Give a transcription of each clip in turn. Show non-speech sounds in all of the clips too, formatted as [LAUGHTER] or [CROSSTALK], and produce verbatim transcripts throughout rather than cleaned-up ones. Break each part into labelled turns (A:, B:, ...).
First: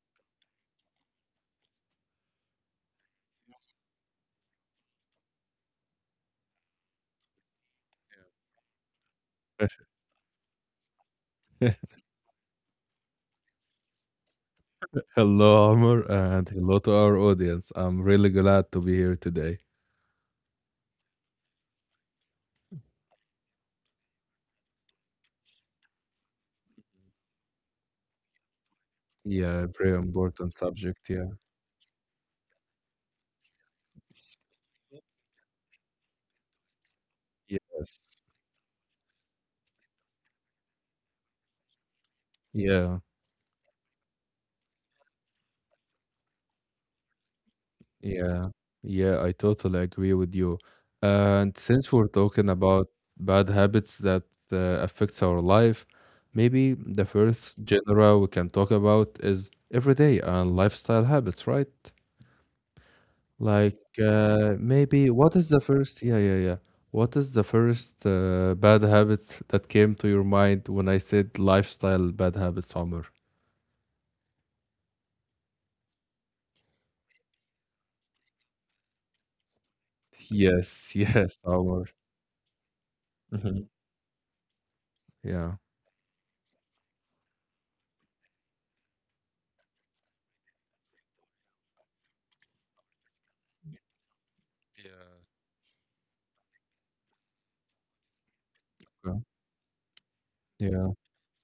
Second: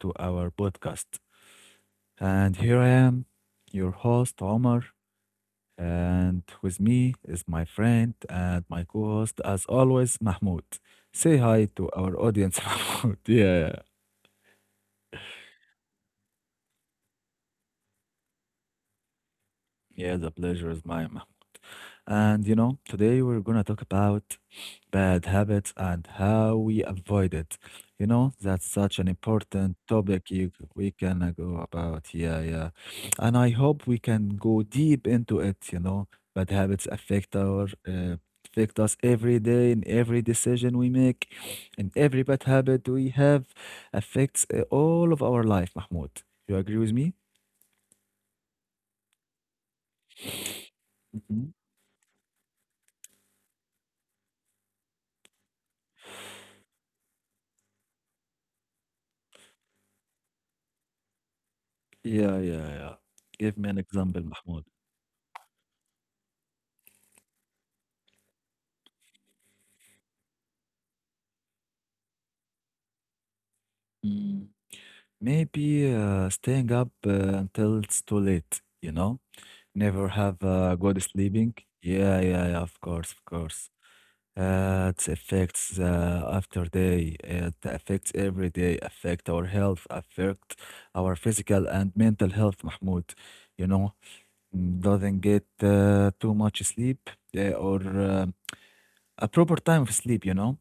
A: to our podcast. And here I am, your host, Omar. And with me is my friend and my co host, as always, Mahmoud. Say hi to
B: [LAUGHS]
A: our audience, [LAUGHS] Mahmoud. Yeah,
B: Hello, Amr, and hello to our audience. I'm really glad to be here today.
A: yeah, the pleasure is mine, Mahmoud. And you know, today we're gonna talk about bad habits and how we avoid it. You know, that's such
B: Yeah,
A: an
B: very
A: important
B: important
A: topic
B: subject.
A: you,
B: Yeah.
A: we can uh, go about. Yeah, yeah. [SNIFFS] And I hope we can go deep into it, you know. Bad habits affect
B: Yes.
A: our uh, affect us every day in every decision we make, and every
B: Yeah.
A: bad habit we have affects uh, all of our life, Mahmoud. You agree with me?
B: Yeah. Yeah. I totally agree with you. And since we're
A: Mhm.
B: talking about bad habits that uh, affects our life, maybe the first genre we can talk about is everyday and lifestyle habits, right?
A: Yeah, yeah, yeah.
B: Like,
A: Give me an
B: uh,
A: example,
B: maybe what
A: Mahmoud.
B: is the first yeah, yeah, yeah. What is the first uh, bad habit that came to your mind when I said lifestyle bad habits, Omar?
A: Maybe uh, staying up uh, until it's too late, you know? Never
B: Yes,
A: have
B: yes,
A: uh, good
B: Omar.
A: sleeping. Yeah, yeah, yeah, of
B: Hmm.
A: course, of course.
B: Yeah.
A: Uh, it affects uh, after day. It affects every day, affect our health, affect our physical and mental health, Mahmoud. You know,
B: Yeah,
A: Mm, doesn't get uh, too much sleep uh, or uh,
B: okay.
A: a proper time of
B: Yeah.
A: sleep, you know?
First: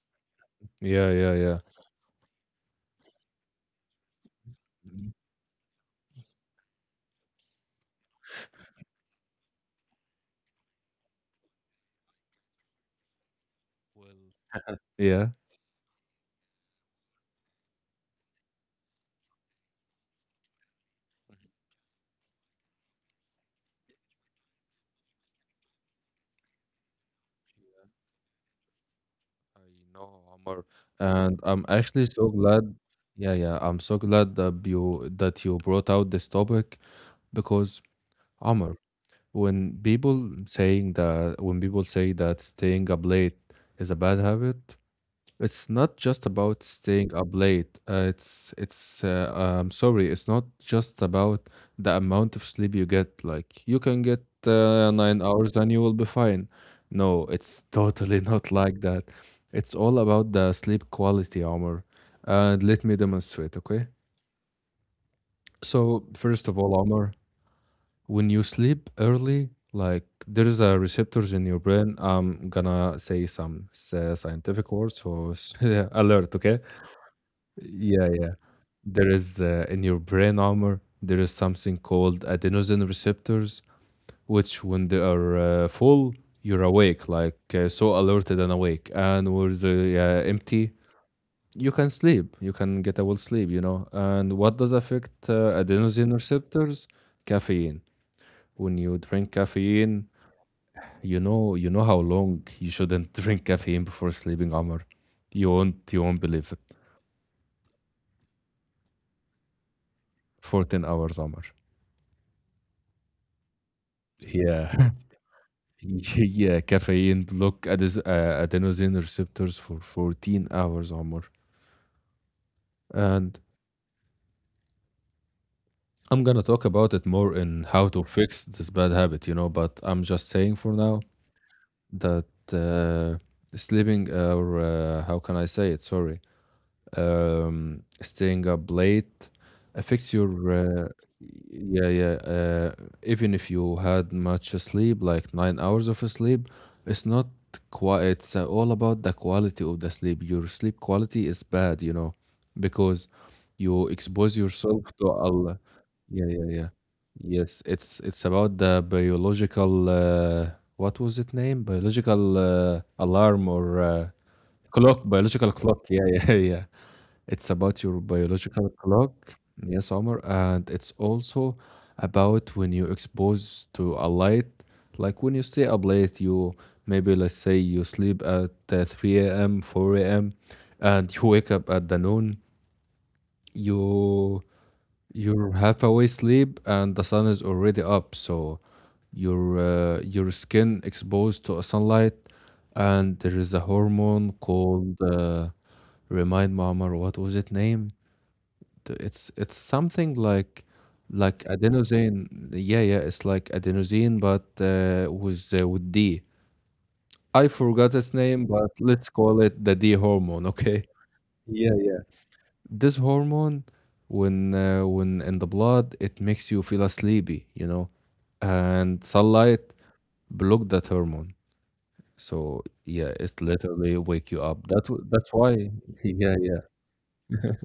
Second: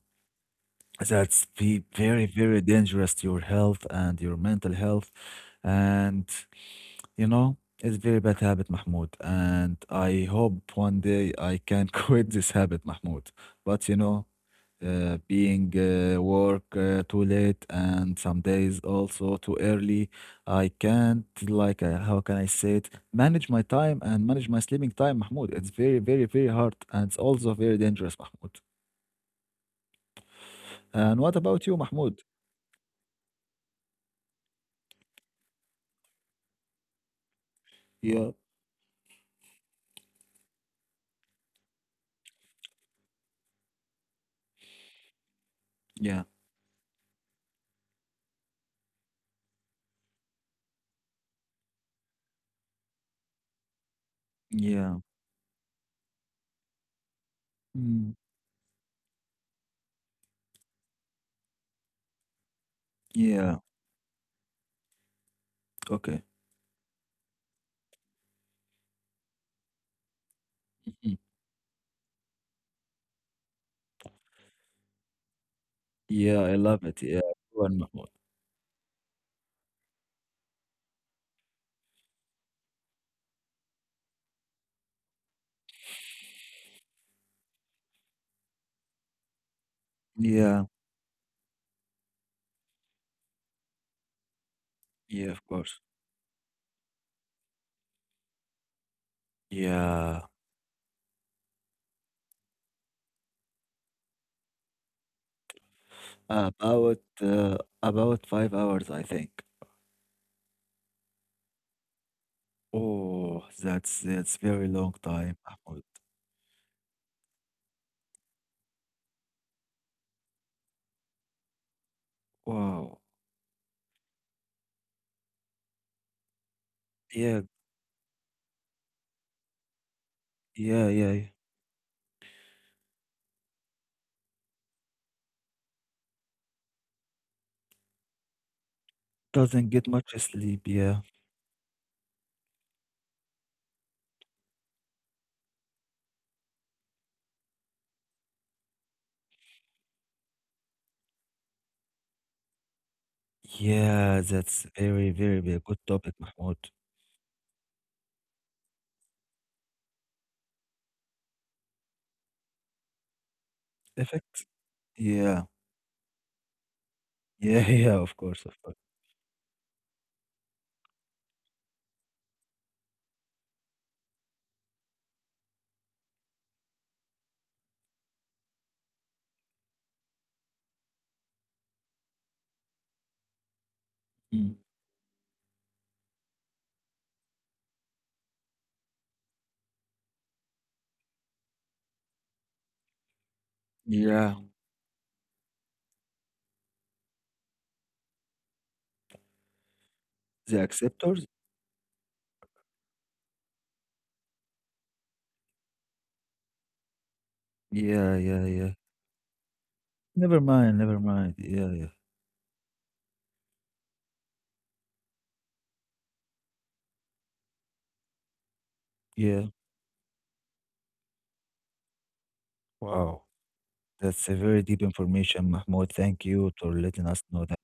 B: Yeah, yeah,
A: That's
B: yeah.
A: be very, very dangerous to your health and your mental health.
B: Mhm.
A: And you know, it's very bad habit, Mahmoud, and I hope one day I can [LAUGHS] quit this habit, Mahmoud. But you know,
B: Well,
A: uh,
B: yeah.
A: being uh, work uh, too late, and some days also too early, I can't like uh, how can I say it? Manage my time and manage my sleeping time, Mahmoud. It's very, very, very hard, and it's also very dangerous, Mahmoud.
B: I know, Omar.
A: And what
B: And I'm
A: about you,
B: actually
A: Mahmoud?
B: so glad. Yeah, yeah. I'm so glad that you that you brought out this topic because
A: Yeah,
B: Amr, when people saying that when people say that staying up late is a bad habit. It's not
A: yeah,
B: just about staying up late uh, it's it's uh, I'm sorry it's not just about the amount of sleep you get. Like, you can get uh,
A: yeah,
B: nine hours and you will be fine. No, it's
A: mm,
B: totally [LAUGHS] not like that. It's all about the sleep quality, Omar. And let me demonstrate,
A: yeah.
B: okay? So
A: Okay.
B: first of all, Omar, when you sleep early, like, there's a
A: Mhm.
B: receptors in your brain. I'm gonna say some sci- scientific words, so s- [LAUGHS] yeah, alert,
A: Yeah,
B: okay?
A: I love it. Yeah, go on,
B: Yeah,
A: Mahmoud.
B: yeah. There is, uh, in your brain, armor, there is something called adenosine receptors, which when they are uh, full, you're awake, like uh, so alerted and awake. And when they are empty,
A: Yeah,
B: you can sleep. You can get a well sleep, you know. And what does affect uh,
A: yeah, of course.
B: adenosine receptors? Caffeine. When you drink caffeine,
A: Yeah,
B: You know, you know how long you shouldn't [LAUGHS] drink caffeine before sleeping, Amr. You won't, you won't believe it.
A: about uh, about five hours, I think.
B: fourteen hours, Amr.
A: Oh, that's that's
B: Yeah,
A: very long time,
B: [LAUGHS]
A: Mahmoud.
B: yeah, caffeine block ades- uh, adenosine receptors for fourteen hours, Amr.
A: Wow.
B: And I'm gonna talk about it more in
A: Yeah,
B: how to fix this bad habit, you know, but I'm just saying for now
A: yeah, yeah. Yeah.
B: that uh, sleeping, or uh, how can I say it? Sorry, um, staying up late
A: Doesn't
B: affects
A: get
B: your
A: much sleep.
B: uh,
A: Yeah,
B: yeah yeah uh, even if you had much sleep, like nine hours of sleep, it's not quite, it's uh, all about the quality of the sleep. Your sleep quality is bad, you know, because you expose
A: yeah.
B: yourself
A: That's
B: to
A: very, very,
B: Allah.
A: very good
B: Yeah,
A: topic,
B: yeah, yeah.
A: Mahmoud.
B: Yes, it's it's about the biological uh, what was it name, biological uh, alarm or uh,
A: Effect.
B: clock, biological
A: Yeah,
B: clock, yeah yeah [LAUGHS] yeah, it's about
A: yeah, [LAUGHS]
B: your
A: yeah. Of course,
B: biological
A: of course.
B: clock. Yes, Omar. And it's also about when you expose to a light, like when you stay up late, you maybe, let's say you sleep at uh, three a m, four a m, and you wake up at the noon, you
A: Mm.
B: you're half awake sleep and the sun is already up. So your uh, your skin exposed to a sunlight, and there is a hormone
A: Yeah,
B: called uh, remind me, Omar, what was it name? t- it's it's something
A: the
B: like
A: acceptors.
B: like adenosine. Yeah, yeah, it's like adenosine, but uh, with uh, with D. I forgot its
A: Yeah,
B: name,
A: yeah,
B: but
A: yeah.
B: let's call it the D
A: Never
B: hormone.
A: mind,
B: Okay.
A: never mind. Yeah,
B: Yeah,
A: yeah,
B: yeah. This hormone, when uh, when in the blood, it makes you feel sleepy. You know, and
A: yeah.
B: sunlight block that hormone. So yeah,
A: Wow.
B: it literally
A: That's
B: wake
A: a
B: you
A: very
B: up.
A: deep
B: That w- that's
A: information,
B: why.
A: Mahmoud.
B: [LAUGHS]
A: Thank
B: Yeah,
A: you
B: yeah.
A: for letting us know that.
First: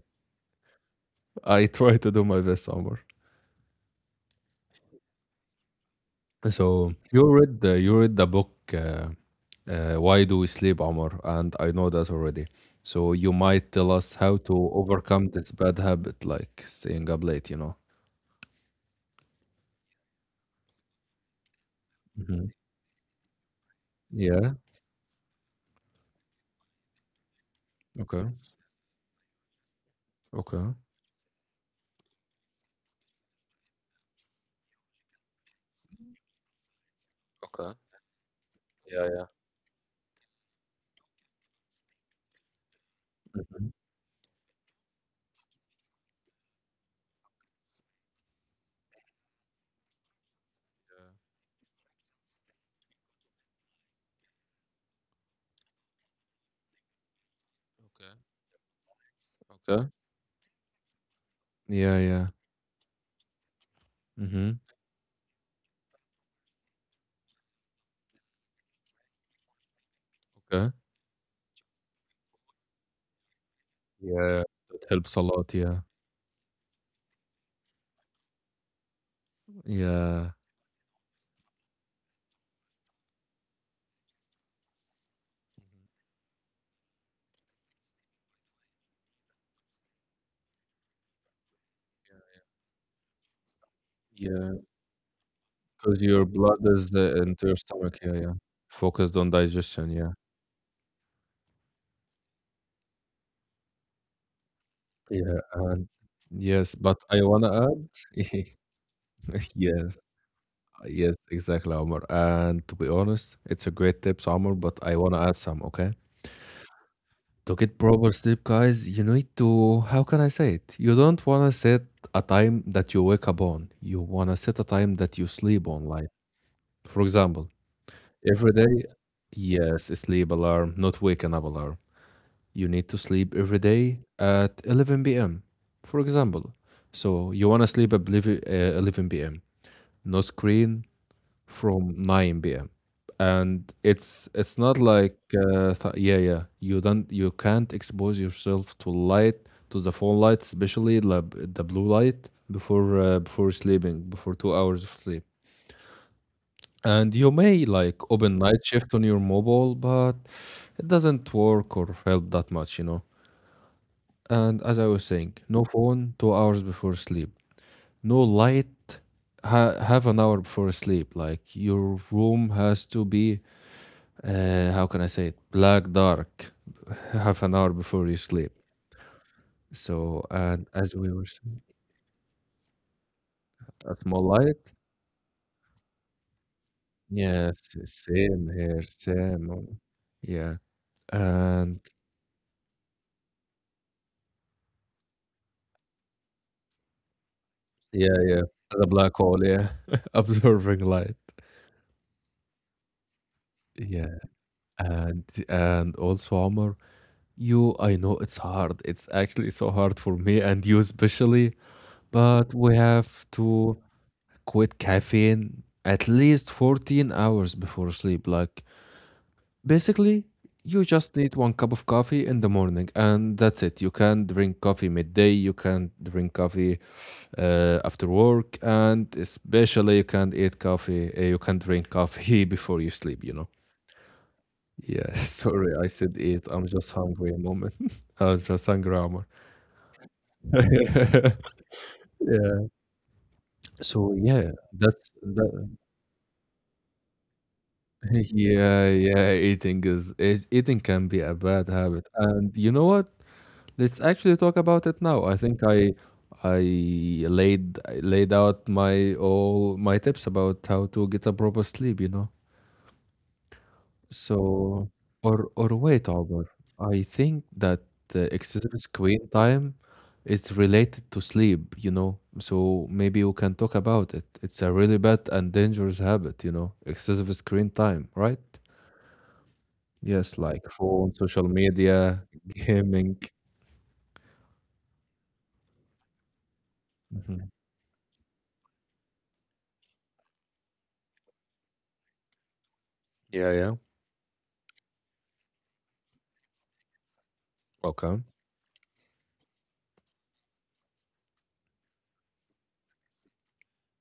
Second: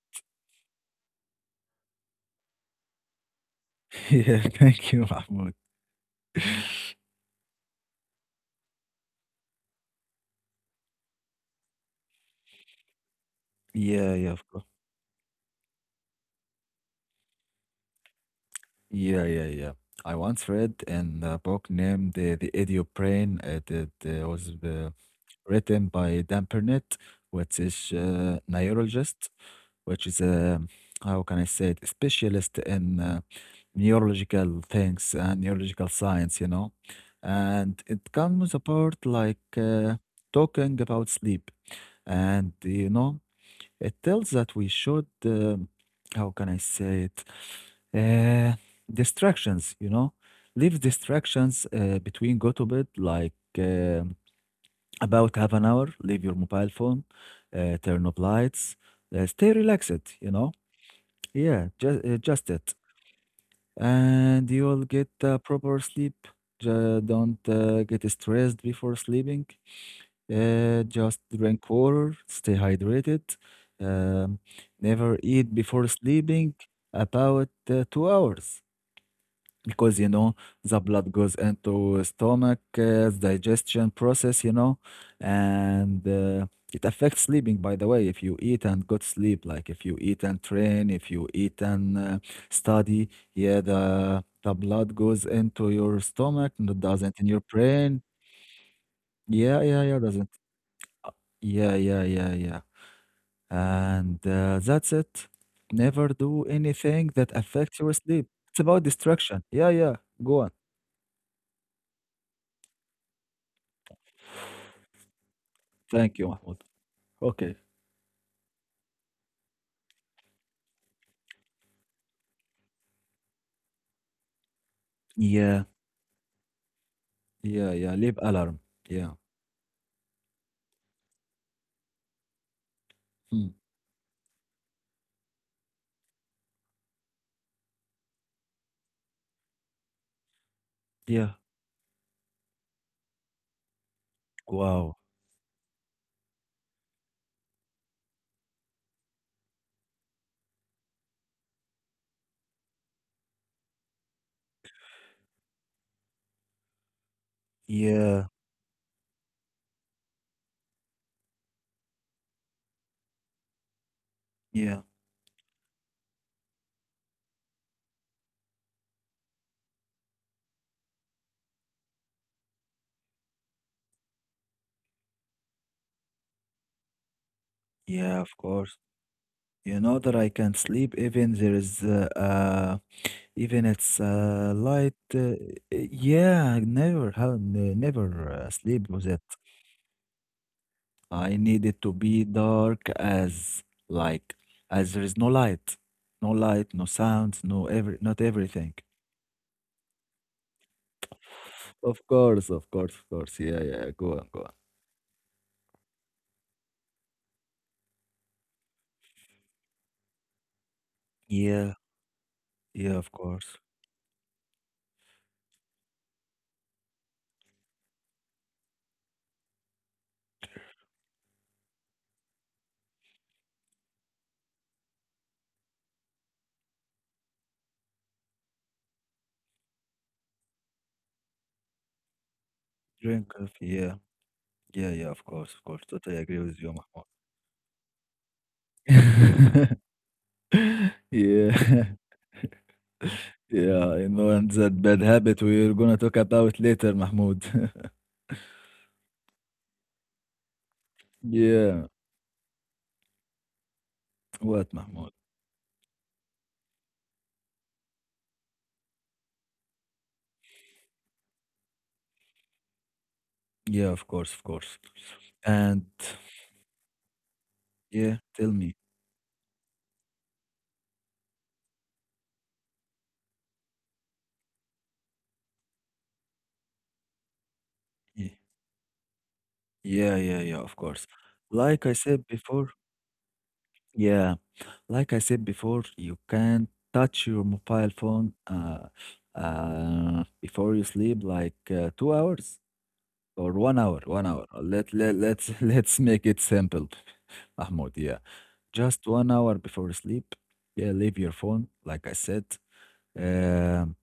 B: I try to do my best, Omar.
A: [LAUGHS] Yeah, thank you, Mahmoud. [LAUGHS]
B: So you read the you read the book uh, uh, Why Do We Sleep, Omar, and I know that already. So you might tell us
A: Yeah, yeah,
B: how
A: of course.
B: to overcome this bad habit, like staying up late. You know.
A: Yeah, yeah, yeah. I once read in a book named uh, The
B: Hmm.
A: Idiot Brain. uh, It, uh, was
B: Yeah.
A: uh, written by Dan Pernett, which is
B: Okay.
A: a neurologist, which is a,
B: Okay.
A: how can I say it, specialist in uh, neurological things and neurological science, you know.
B: Okay.
A: And it comes apart
B: Yeah. Yeah.
A: like uh, talking about sleep. And you know, it tells that we should, um, how can I say it? Uh, Distractions, you know, leave distractions uh, between go to bed, like um about half an hour, leave your mobile phone, uh, turn
B: Okay.
A: off lights, uh, stay
B: Okay.
A: relaxed, you know. Yeah,
B: Yeah.
A: just, uh,
B: Yeah.
A: just it. And
B: Mm-hmm.
A: you'll get uh, proper sleep. Ju- don't uh, get stressed before sleeping.
B: Okay.
A: Uh, just drink water, stay hydrated, um,
B: Yeah. That
A: never
B: helps a
A: eat
B: lot. Yeah.
A: before sleeping about uh, two hours, because you
B: Yeah.
A: know the blood goes into stomach, uh, digestion process you know and uh, it affects sleeping. By the way, if you eat and go to sleep, like if you eat and train, if you eat and uh, study, yeah, the the
B: Yeah.
A: blood goes into your
B: Because your
A: stomach
B: blood
A: and it
B: is uh,
A: doesn't in your
B: into your stomach.
A: brain.
B: Yeah. Yeah. Focused on
A: Yeah, yeah,
B: digestion.
A: yeah,
B: Yeah.
A: doesn't, yeah, yeah, yeah, yeah. And uh, that's it.
B: Yeah. And
A: Never do
B: yes, but
A: anything
B: I
A: that
B: wanna
A: affects
B: add.
A: your sleep.
B: [LAUGHS]
A: It's about distraction. Yeah,
B: Yes,
A: yeah. Go on.
B: uh, yes, exactly, Omar. And to be honest, it's a great tips, Omar, but I want to add some, okay?
A: Thank you, Mahmoud.
B: To
A: Okay.
B: get proper sleep, guys, you need to, how can I say it? You don't want to set a time that you wake up on. You want to set a time that you sleep
A: Yeah,
B: on. Like, for example,
A: yeah, yeah. Leave
B: every
A: alarm.
B: day,
A: Yeah.
B: yes, a sleep alarm, not waking up alarm. You need to sleep every
A: Hmm.
B: day at eleven p m, for example. So you want to sleep at eleven uh, eleven p m. No screen,
A: Yeah.
B: from nine p m. And it's it's not
A: Wow.
B: like uh, th- yeah yeah you don't, you can't expose yourself to light, to the phone light, especially the b- the blue light before uh, before sleeping, before two hours of sleep. And you may like open
A: Yeah,
B: night shift on your mobile, but it doesn't work or help that much, you know. And as I
A: yeah,
B: was saying, no phone two hours before sleep, no light ha- half an hour before sleep. Like, your room has to be uh, how can I say it? Black dark, [LAUGHS] half an hour before you
A: yeah.
B: sleep.
A: Of course. You know
B: So,
A: that I
B: and
A: can
B: as we
A: sleep
B: were
A: even
B: saying,
A: there is uh, uh even
B: a
A: it's
B: small
A: uh
B: light.
A: light. Uh, yeah, never, hell,
B: Yes,
A: never uh,
B: same here,
A: sleep with it.
B: same. On, yeah,
A: I need it
B: and
A: to be dark, as like as there is no light, no light, no sounds, no every
B: yeah,
A: not
B: yeah,
A: everything.
B: the black hole. Yeah, [LAUGHS] absorbing light.
A: Of course, of course, of course. Yeah, yeah. Go
B: Yeah,
A: on, go on.
B: and and also Omar, you, I know it's hard. It's actually so hard for me and you especially,
A: Yeah,
B: but we
A: yeah, of
B: have
A: course.
B: to quit caffeine at least fourteen hours before sleep. Like, basically, you just need one cup of coffee in the morning, and that's it. You can drink coffee midday, you can drink coffee uh, after work, and especially you can eat coffee, uh, you can drink coffee [LAUGHS] before you sleep,
A: Drink
B: you know?
A: coffee. Yeah, yeah, yeah.
B: Yeah, [LAUGHS]
A: Of course, of
B: sorry,
A: course.
B: I
A: Totally
B: said
A: agree
B: eat.
A: with
B: I'm
A: you,
B: just
A: Mahmoud.
B: hungry a moment. [LAUGHS] I'm just hungry, Omar.
A: [LAUGHS]
B: [LAUGHS]
A: Yeah,
B: Yeah.
A: [LAUGHS] yeah. I
B: So
A: know, and
B: yeah,
A: that bad
B: that's
A: habit
B: that,
A: we're gonna talk about later, Mahmoud. [LAUGHS]
B: [LAUGHS] yeah, yeah. Eating is it, eating can be a bad
A: Yeah.
B: habit, and you know what? Let's actually talk
A: What,
B: about it
A: Mahmoud?
B: now. I think I I laid I laid out my all my tips about how to get a proper sleep, you know.
A: Yeah, of course, of course.
B: So, or or
A: And
B: wait, Albert. I think that
A: yeah,
B: uh,
A: tell
B: excessive
A: me.
B: screen time is related to sleep, you know. So maybe we can talk about it. It's a really bad and dangerous habit, you know. Excessive screen time,
A: Ye-
B: right?
A: Yeah,
B: Yes,
A: yeah, yeah,
B: like
A: of course.
B: phone, social
A: Like I
B: media,
A: said
B: [LAUGHS]
A: before,
B: gaming.
A: yeah, like I said before, you can touch your
B: Mhm.
A: mobile phone uh, uh, before you sleep, like uh, two hours or
B: Yeah, yeah.
A: one hour, one hour. Let, let, let's, [LAUGHS] let's make it simple, [LAUGHS] Mahmoud. Yeah,
B: Okay.
A: just one hour before sleep. Yeah, leave your phone, like I said. um.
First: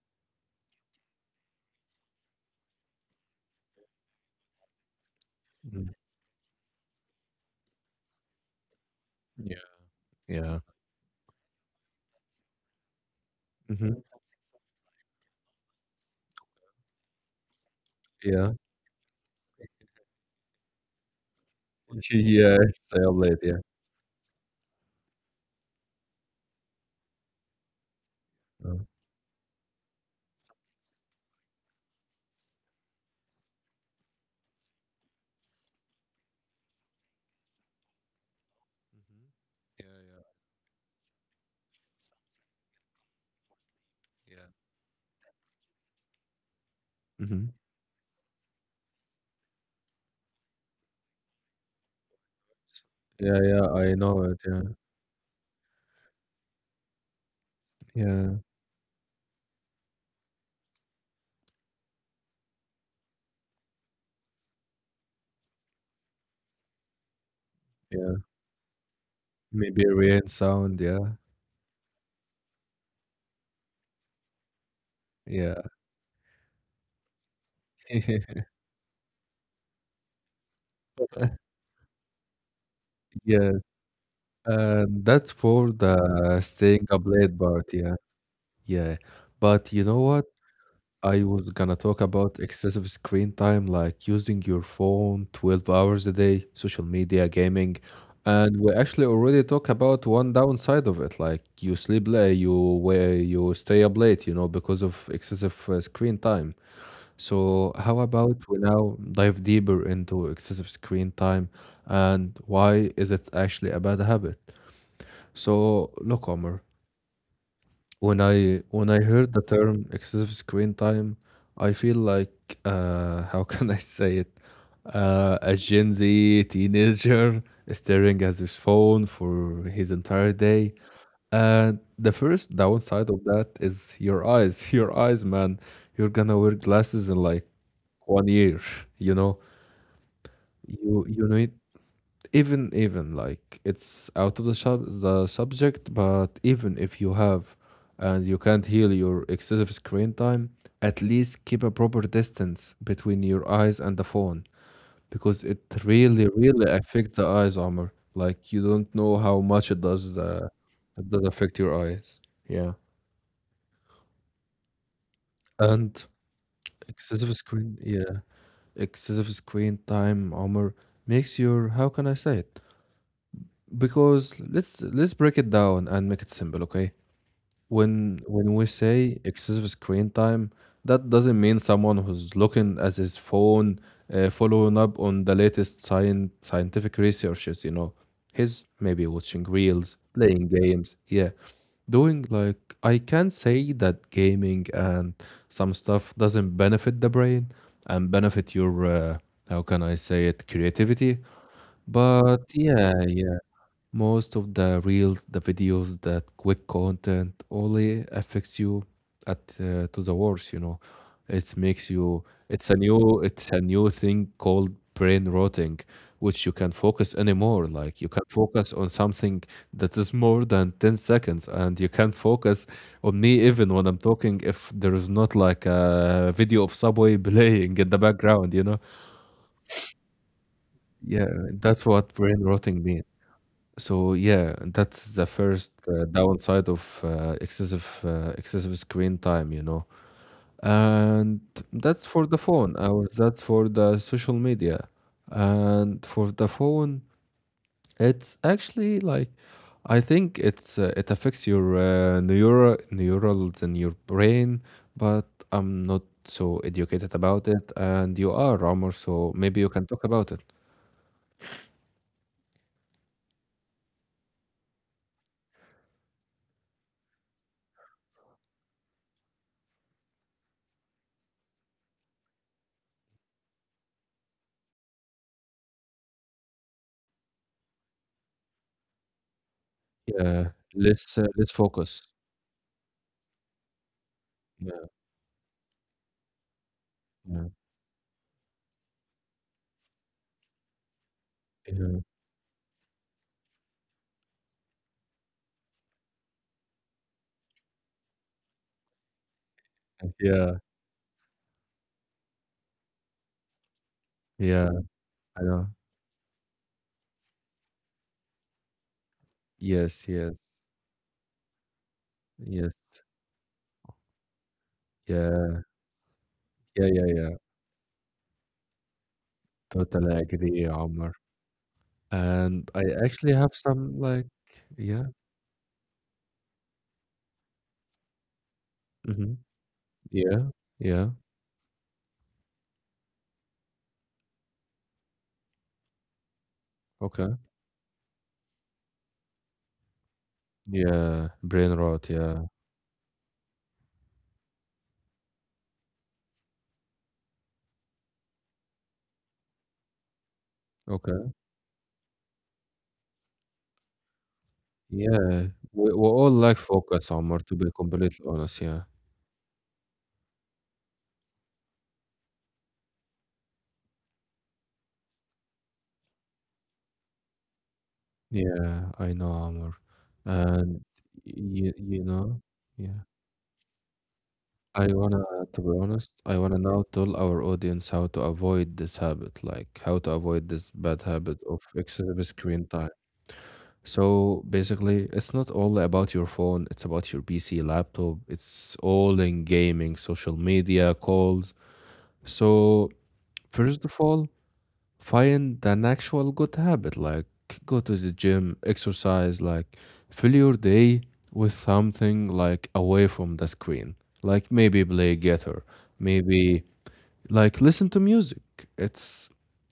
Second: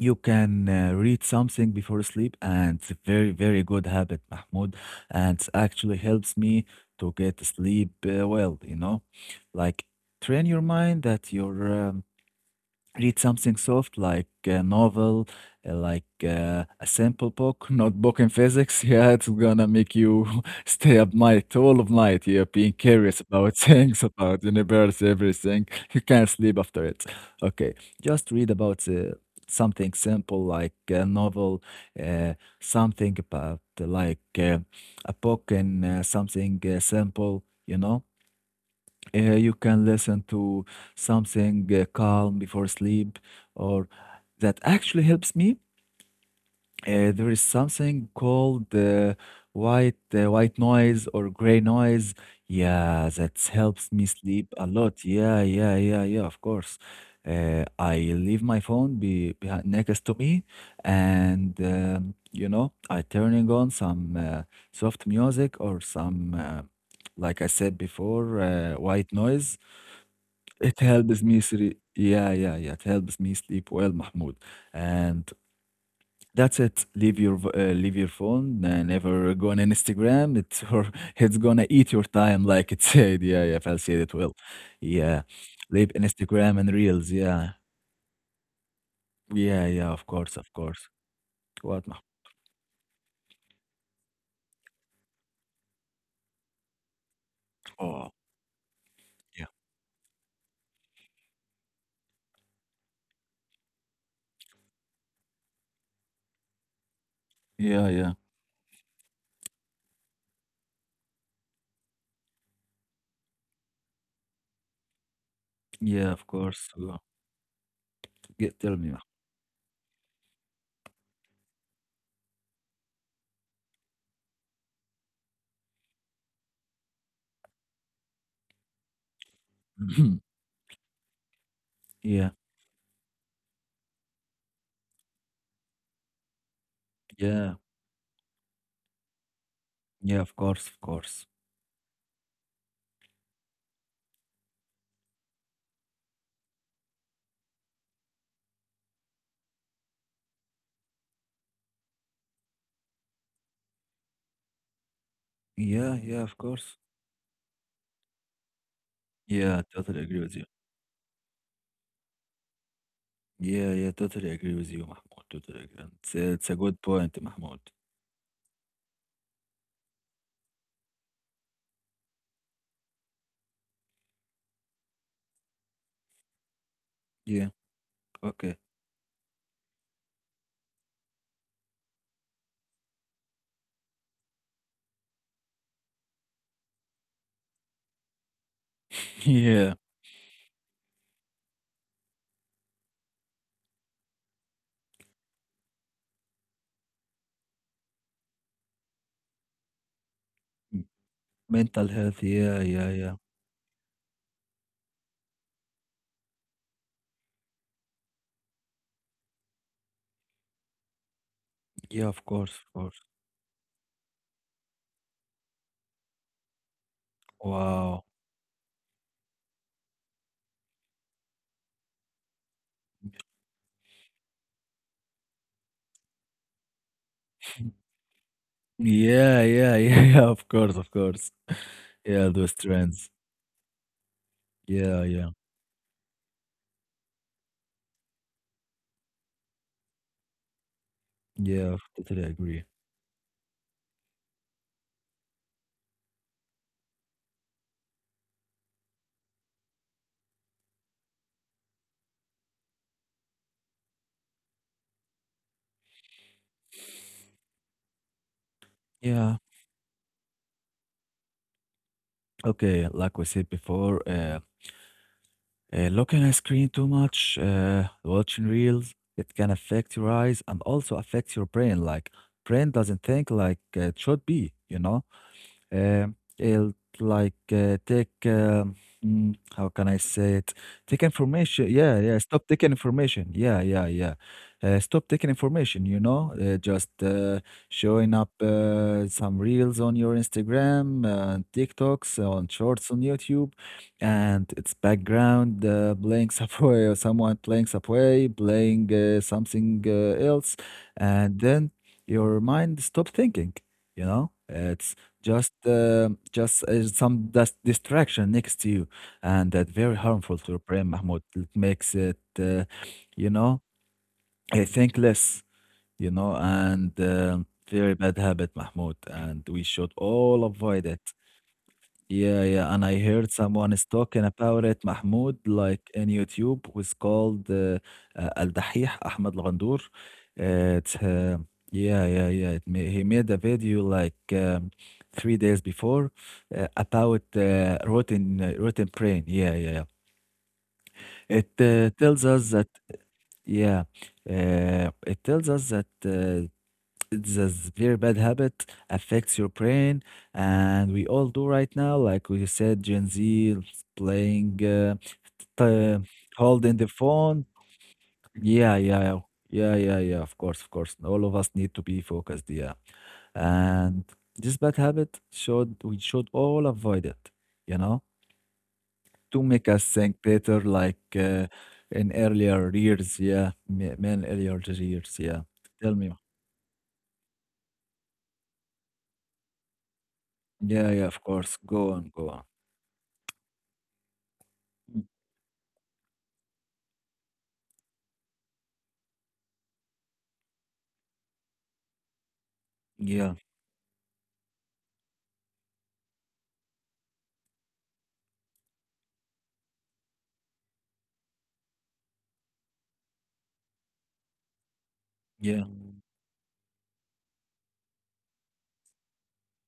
A: You can uh, read something before sleep, and it's a very, very good habit, Mahmoud. And it
B: Mm.
A: actually helps me to get sleep uh, well, you know? Like, train
B: Yeah.
A: your mind that your um, read something soft
B: Mhm.
A: like a novel, uh, like uh, a simple book, [LAUGHS] not book in
B: Yeah.
A: physics. [LAUGHS] Yeah, it's gonna make you [LAUGHS] stay up night, all of
B: [LAUGHS]
A: night. You're
B: Yeah,
A: being
B: same
A: curious
B: late,
A: about [LAUGHS]
B: yeah.
A: things, about universe, everything. You can't sleep after it. Okay, just read
B: Uh.
A: about uh, something simple like a novel, uh, something about uh, like uh, a book and uh, something uh, simple. You know, uh,
B: Mhm.
A: you can
B: Yeah, yeah,
A: listen to something uh, calm before sleep, or
B: yeah.
A: that actually helps me. Uh, there is
B: Mhm.
A: something called uh, white uh, white noise or gray noise. Yeah, that
B: Yeah, yeah,
A: helps
B: I
A: me
B: know it,
A: sleep
B: yeah.
A: a lot. Yeah, yeah, yeah, yeah. Of course, uh, I
B: Yeah,
A: leave my phone be, behind next to me, and um, you know, I turning on some uh, soft music, or some, uh, like I said
B: yeah.
A: before, uh, white noise,
B: Maybe rain sound,
A: it
B: yeah.
A: helps me sleep. Yeah, yeah, yeah. It helps me sleep well, Mahmoud. And
B: Yeah.
A: that's it. Leave your v- uh, leave your
B: [LAUGHS]
A: phone. Uh, never go on Instagram. It's [LAUGHS] or it's gonna eat your time, like it said. Yeah,
B: Yes,
A: yeah. Fal said it will.
B: and
A: Yeah.
B: that's for
A: Leave
B: the
A: Instagram and
B: staying up
A: Reels.
B: late
A: Yeah,
B: part, yeah. Yeah.
A: yeah,
B: But you
A: yeah.
B: know
A: Of
B: what?
A: course, of course.
B: I was gonna
A: What,
B: talk
A: Mahmoud?
B: about excessive screen time, like using your phone twelve hours a day, social media, gaming,
A: Oh,
B: and we actually already
A: yeah,
B: talk about one downside of it, like you sleep late, you where you stay up late, you know, because of excessive uh, screen time. So
A: yeah,
B: how
A: yeah,
B: about we now dive deeper into excessive screen time and why is it actually a bad habit? So
A: yeah.
B: look,
A: Of
B: Omar,
A: course. Yeah.
B: when
A: Get
B: I
A: Tell
B: when
A: me,
B: I heard the term excessive screen time, I feel like uh, [LAUGHS] how can I say it? Uh, a Gen Z teenager [LAUGHS] staring at his phone for his
A: Mahmoud.
B: entire day. And
A: [CLEARS THROAT]
B: the
A: Yeah,
B: first downside of that is your eyes. [LAUGHS] Your eyes, man. You're gonna wear glasses in like
A: yeah,
B: one year, [LAUGHS] you know.
A: yeah. Of course, of
B: You you
A: course.
B: need even even like, it's out of the sub the subject, but even if you have and you can't heal your excessive screen time, at least keep a proper distance between your eyes and the phone, because it
A: Yeah, yeah.
B: really
A: Of
B: really
A: course.
B: affects the eyes, armor. Like, you don't know how
A: Yeah, I
B: much it
A: totally
B: does,
A: agree with you.
B: the, it does affect your eyes, yeah.
A: Yeah, yeah, totally agree with you, Mahmoud. Totally agree. And
B: And
A: It's, it's a good point,
B: excessive
A: Mahmoud.
B: screen, yeah, excessive screen time, armor, makes your, how can I say it? Because let's let's break it down and make it simple, okay?
A: Yeah,
B: When when
A: okay.
B: we say excessive screen time, that doesn't mean someone who's looking at his phone, uh, following up on the latest science scientific researches, you know. He's
A: [LAUGHS]
B: maybe watching
A: Yeah,
B: reels, playing games, yeah, doing like, I can say that gaming and some stuff doesn't benefit the brain and benefit your uh, how can I say it,
A: m-
B: creativity,
A: mental health.
B: but
A: Yeah,
B: yeah,
A: yeah, yeah.
B: yeah. Most of the reels, the videos, that quick content only affects you at uh, to the worst, you know. It makes
A: Yeah,
B: you,
A: of course,
B: it's
A: of
B: a
A: course.
B: new, it's a new thing called brain rotting, which you can't focus anymore. Like you
A: Wow.
B: can not focus on something that is more than ten seconds, and you can't focus on me even when I'm talking if there is not like a video of Subway [LAUGHS] playing in the
A: [LAUGHS]
B: background, you know?
A: Yeah, yeah, yeah, [LAUGHS] yeah, of course, of
B: Yeah,
A: course. [LAUGHS]
B: that's what
A: Yeah,
B: brain
A: those
B: rotting means.
A: trends.
B: So yeah,
A: Yeah,
B: that's the
A: yeah,
B: first uh, downside of uh, excessive uh, excessive screen time, you know. And
A: yeah,
B: that's for
A: totally
B: the
A: agree.
B: phone, or that's for the social media. And for the phone, it's actually like I think it's uh, it affects your uh, neural neurals in your brain, but I'm not so educated about it, and you are, Ramor, so
A: Yeah,
B: maybe you can talk about it.
A: okay. Like we said before, uh, Uh, looking at screen too much, uh, watching reels, it can affect your eyes and also affect your brain. Like, brain doesn't think like it should be, you know. Uh, it'll like uh, take um, mm, how can I say
B: Yeah,
A: it? Take
B: let's uh, let's
A: information. Yeah,
B: focus.
A: yeah. Stop taking information. Yeah, yeah, yeah. Uh,
B: Yeah,
A: stop taking information. You know, uh, just uh,
B: yeah,
A: showing up uh, some reels on your Instagram, uh,
B: yeah,
A: TikToks, on Shorts on YouTube, and it's background uh, playing Subway [LAUGHS] or someone playing Subway, playing uh, something uh,
B: yeah.
A: else, and then your mind stop thinking you know
B: Yeah,
A: it's
B: I
A: just
B: know.
A: uh, just uh, some dust distraction next to you, and that very
B: Yes, yes,
A: harmful to your brain, Mahmoud. It makes it uh,
B: yes.
A: you know I think less,
B: Yeah,
A: you know
B: yeah,
A: and
B: yeah, yeah.
A: uh, very bad habit, Mahmoud, and we should
B: Totally
A: all
B: agree,
A: avoid
B: Omar.
A: it. Yeah,
B: And
A: yeah,
B: I
A: and I heard
B: actually have
A: someone is
B: some
A: talking
B: like,
A: about it,
B: yeah,
A: Mahmoud, like in YouTube, was called uh, uh, Al Dahih Ahmed
B: hmm,
A: Al Ghandour.
B: yeah,
A: Uh, It's
B: yeah.
A: uh, Yeah, yeah, yeah. It ma He made a video like um, three days before uh, about
B: Okay.
A: uh, rotten uh, rotten brain. Yeah, yeah, yeah.
B: Yeah,
A: It
B: brain
A: uh,
B: rot.
A: tells
B: Yeah.
A: us that yeah, uh, it tells us that uh, it's a s- very bad habit affects your brain, and we all
B: Okay.
A: do right now, like we said, Gen Z is playing uh,
B: Yeah, we
A: t-
B: we all lack
A: holding the
B: focus, Omar.
A: phone,
B: To be completely honest,
A: yeah,
B: yeah.
A: yeah, yeah, yeah, yeah, yeah, of course, of course, all of us need to be focused, yeah, and this bad habit, should we should all avoid it you know
B: Yeah, I know,
A: to make
B: Omar.
A: us think better,
B: And
A: like uh,
B: you you
A: in
B: know,
A: earlier
B: yeah.
A: years, yeah, ma- man, earlier
B: I
A: years.
B: wanna,
A: Yeah,
B: to be
A: tell
B: honest,
A: me.
B: I wanna now tell our audience how to avoid this habit, like how to avoid this
A: Yeah,
B: bad
A: yeah, of
B: habit
A: course,
B: of
A: go on,
B: excessive
A: go on.
B: screen time. So
A: Mm,
B: basically, it's not all about your phone, it's about your P C, laptop, it's all in gaming, social media, calls. So,
A: yeah.
B: first of all, find an actual good habit, like go to the gym, exercise, like fill your day with something like away from the screen. Like maybe play guitar,
A: Yeah,
B: maybe like listen to music. It's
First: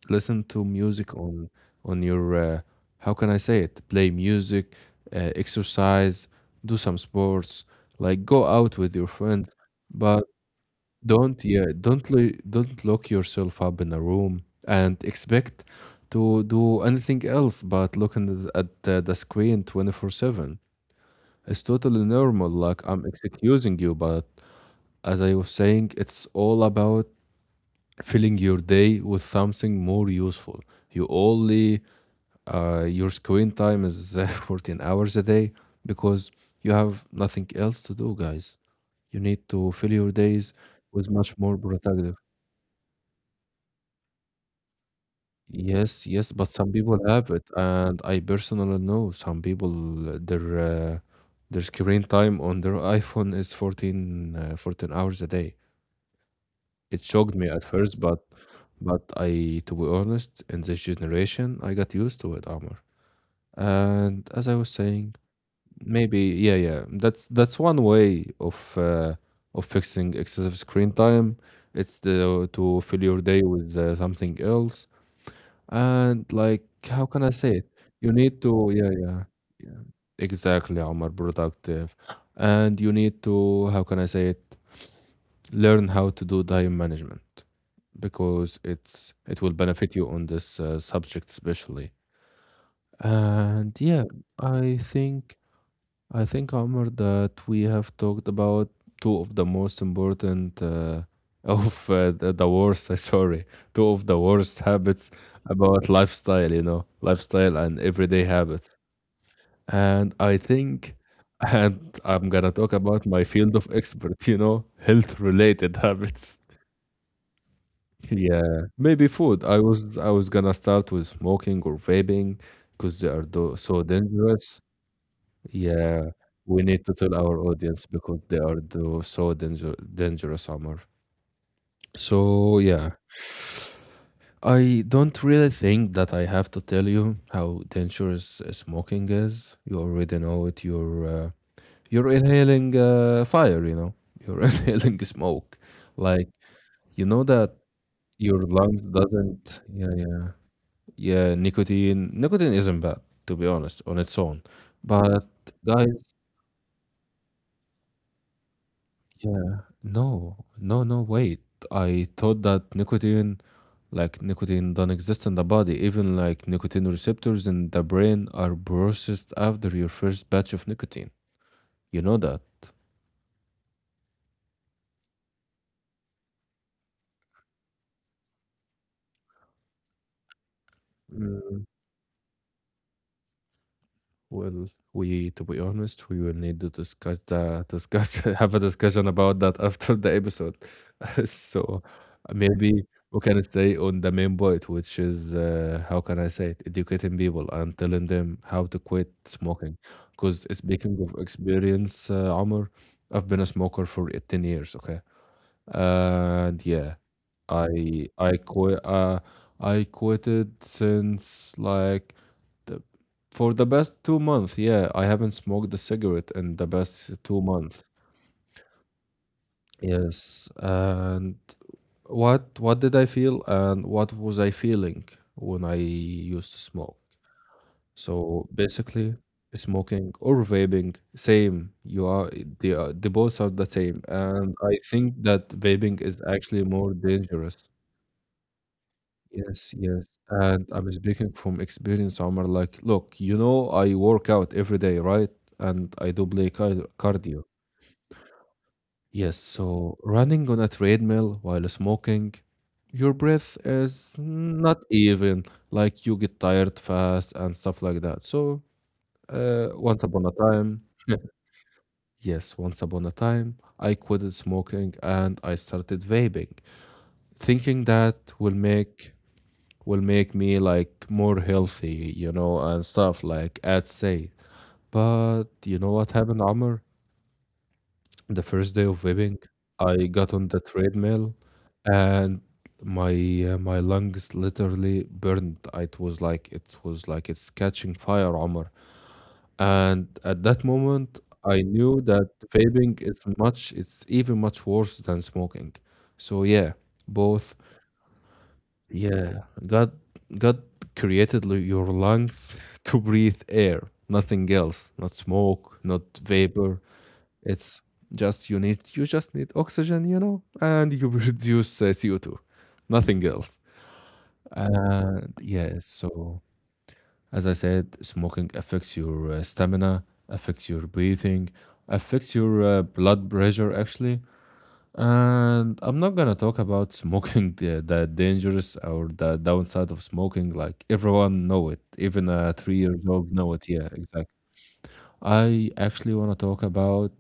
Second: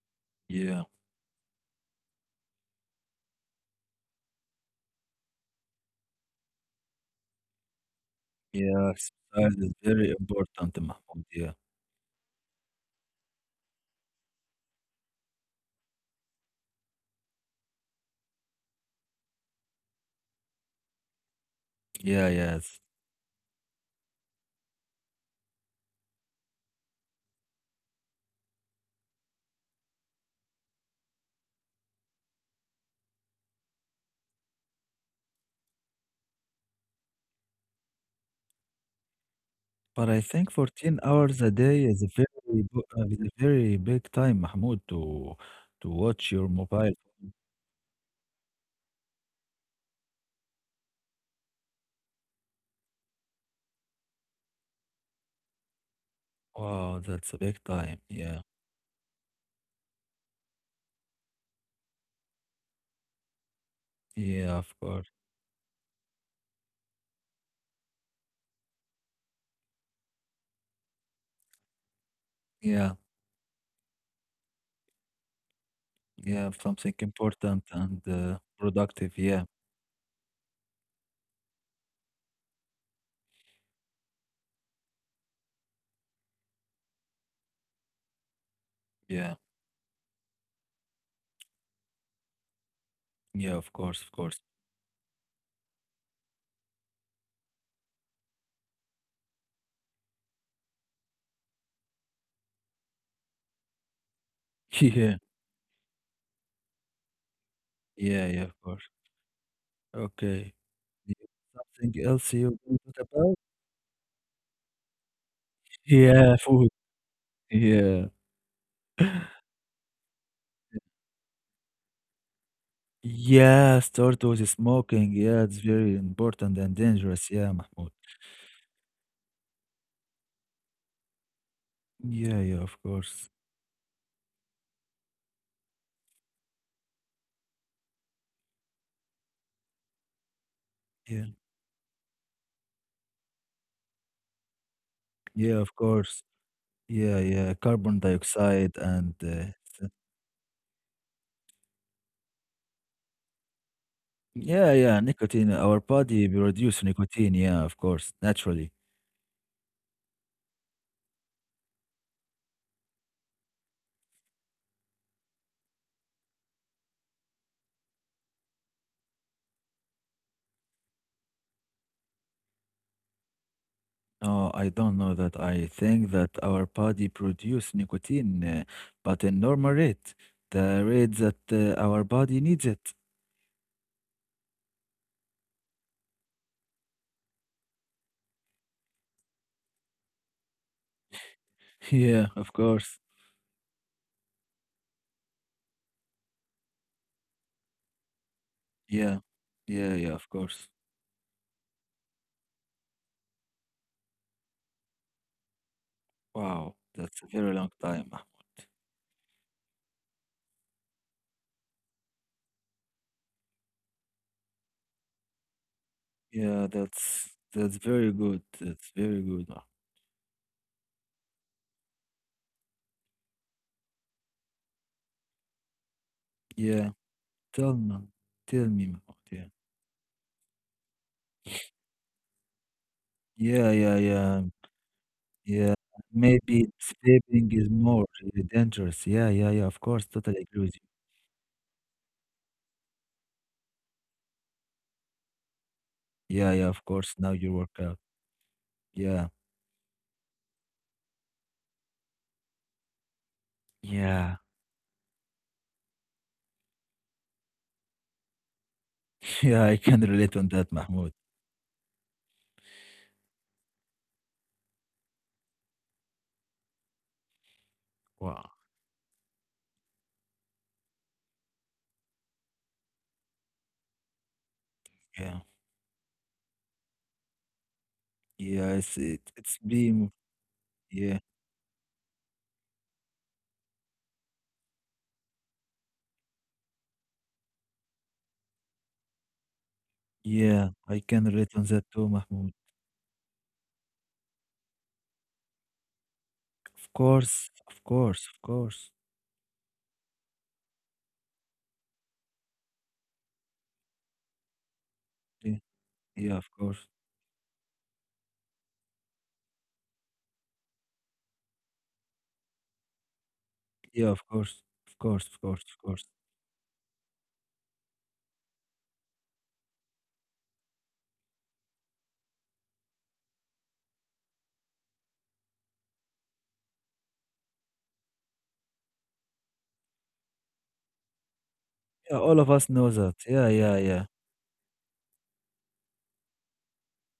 B: Listen to
A: yeah,
B: music on on your uh, how can I say it? Play music, uh, exercise, do some sports, like go out
A: yeah.
B: with your friends.
A: Exercise is very
B: But
A: important, Mahmoud.
B: don't
A: Yeah,
B: yeah, don't lo- don't lock yourself up in a room and expect to do anything else but looking at the at the, the screen twenty-four seven. It's totally
A: yeah,
B: normal.
A: yes.
B: Like I'm excusing you, but as I was saying, it's all about filling your day with something more useful. You only uh, your screen time is uh, [LAUGHS] fourteen hours a day because you have nothing else to do, guys. You need to fill
A: But
B: your
A: I think
B: days
A: fourteen
B: with much
A: hours a
B: more
A: day is a
B: productive.
A: very, bu- uh, is a very big time, Mahmoud, to to
B: Yes,
A: watch
B: yes,
A: your
B: but some
A: mobile.
B: people have it, and I personally know some people uh, their uh, their screen time on their iPhone is fourteen, uh, fourteen hours a day.
A: Wow,
B: It
A: that's
B: shocked
A: a
B: me
A: big
B: at
A: time.
B: first, but
A: Yeah,
B: but I, to be honest, in this generation, I got used to it, Amr. And
A: yeah,
B: as I was
A: of course.
B: saying, maybe yeah, yeah, that's that's one way of uh, of fixing excessive screen time. It's the, to
A: Yeah,
B: fill your day with uh, something else and
A: yeah.
B: like,
A: Something
B: how can I say
A: important
B: it?
A: and
B: You
A: uh,
B: need to, yeah,
A: productive.
B: yeah,
A: Yeah,
B: yeah, exactly, Omar, productive. And you need to, how can I say it? Learn how to do time management because it's
A: yeah,
B: it will benefit you on this uh, subject especially.
A: yeah. Of
B: And
A: course,
B: yeah,
A: of course.
B: I think I think, Omar, that we have talked about two of the most important uh, [LAUGHS] of uh, the, the worst, [LAUGHS] uh, sorry, two of the worst habits
A: [LAUGHS]
B: about lifestyle, you know, lifestyle and everyday
A: Yeah, yeah, yeah. Of
B: habits.
A: course.
B: And I
A: Okay.
B: think,
A: Yeah,
B: [LAUGHS] and
A: something
B: I'm
A: else
B: gonna
A: you
B: talk
A: want to
B: about
A: talk
B: my
A: about?
B: field of expert, you know, health related [LAUGHS]
A: Yeah,
B: habits.
A: food. [LAUGHS] Yeah.
B: Yeah, maybe food. I was I was gonna start with smoking or vaping because they are do
A: Yeah,
B: so
A: start with
B: dangerous.
A: smoking. Yeah, it's very
B: Yeah,
A: important
B: we
A: and
B: need to tell
A: dangerous.
B: our
A: Yeah,
B: audience
A: Mahmoud.
B: because they are the, so danger, dangerous, Amr.
A: Yeah,
B: So,
A: yeah, of
B: yeah,
A: course.
B: I don't really think that I have to tell you how dangerous uh, smoking is. You already know it. You're
A: Yeah,
B: uh, you're inhaling uh, fire. You know, you're [LAUGHS] inhaling smoke.
A: yeah, of course.
B: Like you
A: Yeah,
B: know that
A: yeah. Carbon
B: your
A: dioxide
B: lungs
A: and uh,
B: doesn't. Yeah,
A: s-
B: yeah, yeah. Nicotine, nicotine isn't bad to be honest on its own,
A: yeah,
B: but
A: yeah, nicotine.
B: guys,
A: Our body produce nicotine. Yeah, of course, naturally.
B: yeah. No. No, no, wait. I thought that nicotine, like nicotine, don't exist in the body. Even like nicotine receptors in the brain are processed after your first batch of nicotine. You know that?
A: No, I don't know that. I think that our body produce nicotine, uh, but in normal rate, the rate that uh, our body needs it.
B: Well, we, to be honest, we will need to discuss the discuss [LAUGHS] have a discussion about that after the episode. [LAUGHS] So
A: [LAUGHS] Yeah, of
B: maybe
A: course.
B: we can stay on the main point, which is uh, how can I say it? Educating people and telling them how to quit
A: Yeah,
B: smoking.
A: yeah, yeah, of
B: Because
A: course.
B: speaking of experience, uh, Omar, I've been a smoker for eighteen years. Okay, and
A: Wow,
B: yeah,
A: that's a very long
B: i
A: time, Mahmoud.
B: i quit uh i quitted since like the, for the best two months. Yeah, I haven't smoked a cigarette in the
A: Yeah,
B: best
A: that's
B: two
A: that's
B: months
A: very good. That's very good. Mahmoud.
B: Yes, and what what did I feel and what was I feeling when I used to
A: Yeah,
B: smoke?
A: tell me,
B: So
A: tell me, Mahmoud.
B: basically smoking or vaping same. You are they, are they both are the
A: Yeah, yeah, yeah,
B: same? And
A: yeah,
B: I think that
A: yeah.
B: vaping is actually
A: Maybe
B: more
A: vaping
B: dangerous.
A: is more uh, dangerous. Yeah, yeah, yeah.
B: Yes,
A: Of course,
B: yes.
A: totally agree
B: And
A: with you.
B: I'm speaking from experience, Omar. Like, look, you know, I work out every day, right? And I do play
A: Yeah, yeah. Of
B: car-
A: course. Now
B: cardio.
A: you work out. Yeah,
B: Yes, so running on a treadmill while smoking, your breath is
A: yeah,
B: not even. Like, you get tired fast and stuff like that. So,
A: [LAUGHS] yeah.
B: uh,
A: I can
B: once upon a
A: relate on that,
B: time,
A: Mahmoud.
B: [LAUGHS] yes, once upon a time, I quitted smoking and I started vaping, thinking that will
A: Wow.
B: make will make me like more healthy, you know, and stuff like ads say.
A: Yeah,
B: But you know what happened, Amr? The first
A: yeah.
B: day
A: It's
B: of
A: it,
B: vaping,
A: it's
B: I
A: being.
B: got on the
A: Yeah,
B: treadmill and my uh, my lungs literally burned. It was like it was like it's catching fire, Amr. And at that
A: yeah. I
B: moment,
A: can relate
B: I
A: on that
B: knew
A: too,
B: that
A: Mahmoud.
B: vaping is much, it's even much worse than smoking. So yeah,
A: Of course,
B: both.
A: of course, of course.
B: Yeah, God, God created l- your lungs [LAUGHS] to breathe air, nothing else, not
A: Yeah,
B: smoke, not
A: yeah, of
B: vapor.
A: course.
B: It's just you need, you just need oxygen, you know, and you [LAUGHS] produce uh, C O two, nothing else.
A: Yeah, of course. Of course,
B: And
A: of course,
B: yeah,
A: of course.
B: so as I said, smoking affects your uh, stamina, affects your breathing, affects your uh, blood pressure actually, and I'm not gonna talk about smoking [LAUGHS] the, the dangerous or the downside of smoking. Like everyone know it,
A: Yeah,
B: even
A: all
B: a
A: of us
B: three
A: know
B: years
A: that.
B: old
A: Yeah,
B: know it.
A: yeah,
B: Yeah,
A: yeah.
B: exactly. I actually wanna talk about.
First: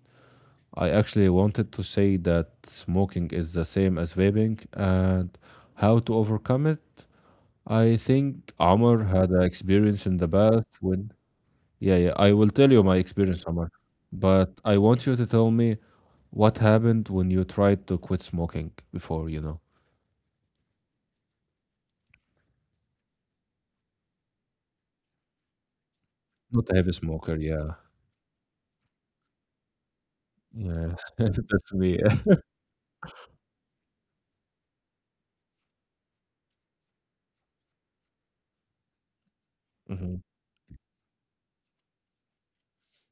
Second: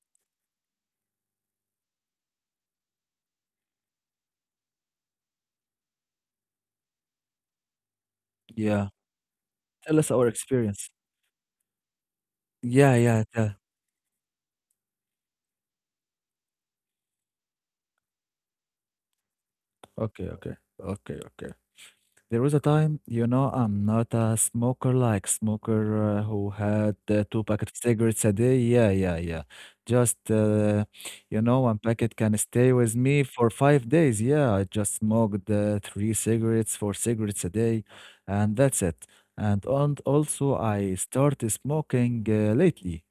B: I actually wanted to say that smoking is the same as vaping and how to overcome it. I think
A: Yeah.
B: Amr had an
A: Tell
B: experience
A: us
B: in the
A: our
B: past
A: experience.
B: when. Yeah, yeah. I will tell you
A: Yeah,
B: my
A: yeah,
B: experience,
A: yeah.
B: Amr. But I want you to tell me what happened when you tried to quit smoking before. You know.
A: Okay, okay. Okay, okay. There was a time, you know, I'm not a smoker like smoker uh, who
B: Not a heavy
A: had uh,
B: smoker,
A: two packet of
B: yeah.
A: cigarettes a day. Yeah, yeah, yeah. Just, uh,
B: Yeah, [LAUGHS]
A: you know,
B: that's
A: one
B: me.
A: packet can stay with me for five days. Yeah, I just smoked uh, three cigarettes, four cigarettes a day, and that's it. And on,
B: Mhm.
A: also, I started smoking uh, lately.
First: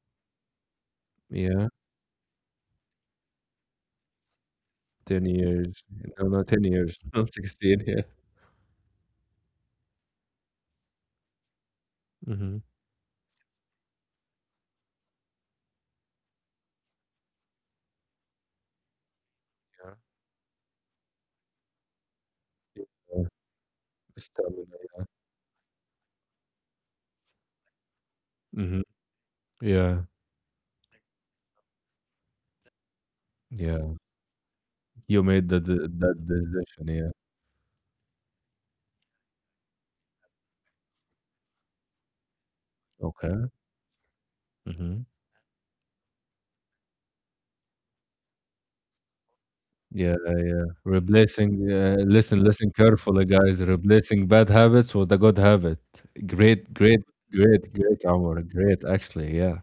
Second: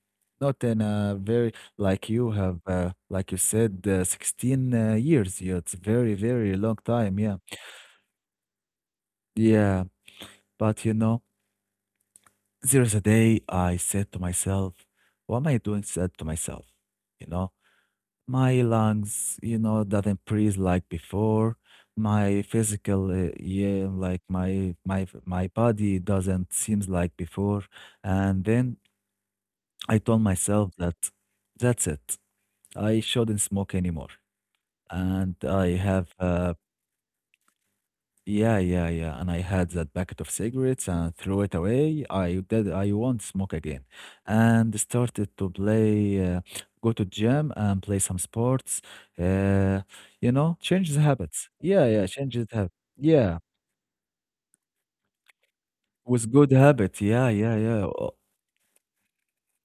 A: Not in a very,
B: Yeah,
A: like you have, uh, like you said, uh, sixteen uh,
B: ten
A: years. Yeah, it's
B: years.
A: very,
B: No, no,
A: very
B: ten
A: long
B: years, [LAUGHS]
A: time.
B: not
A: Yeah.
B: sixteen, yeah.
A: Yeah. But you know,
B: Mhm.
A: there is a day I said to myself, why am I doing that to myself? You know, my lungs, you know,
B: Yeah,
A: doesn't breathe like before. My physical,
B: yeah,
A: uh, yeah, like my
B: stamina, yeah.
A: my my body doesn't seems like before. And then
B: Mhm.
A: I
B: Yeah.
A: told myself that that's it. I shouldn't smoke
B: Yeah,
A: anymore.
B: you
A: And
B: made that
A: I
B: the
A: have
B: that
A: uh,
B: decision, yeah.
A: yeah, yeah, yeah. And I had that packet of cigarettes and threw it away. I did, I won't
B: Okay.
A: smoke again. And
B: Mhm.
A: started to play, uh, go to gym and play some sports. Uh,
B: Yeah,
A: you know,
B: yeah.
A: change the habits.
B: Replacing,
A: Yeah,
B: uh,
A: yeah, change
B: listen,
A: the
B: listen
A: habit.
B: carefully,
A: Yeah,
B: guys. Replacing bad habits with a good habit.
A: with good
B: Great,
A: habit.
B: great,
A: Yeah, yeah,
B: great,
A: yeah.
B: great, Omar. Great, actually, yeah.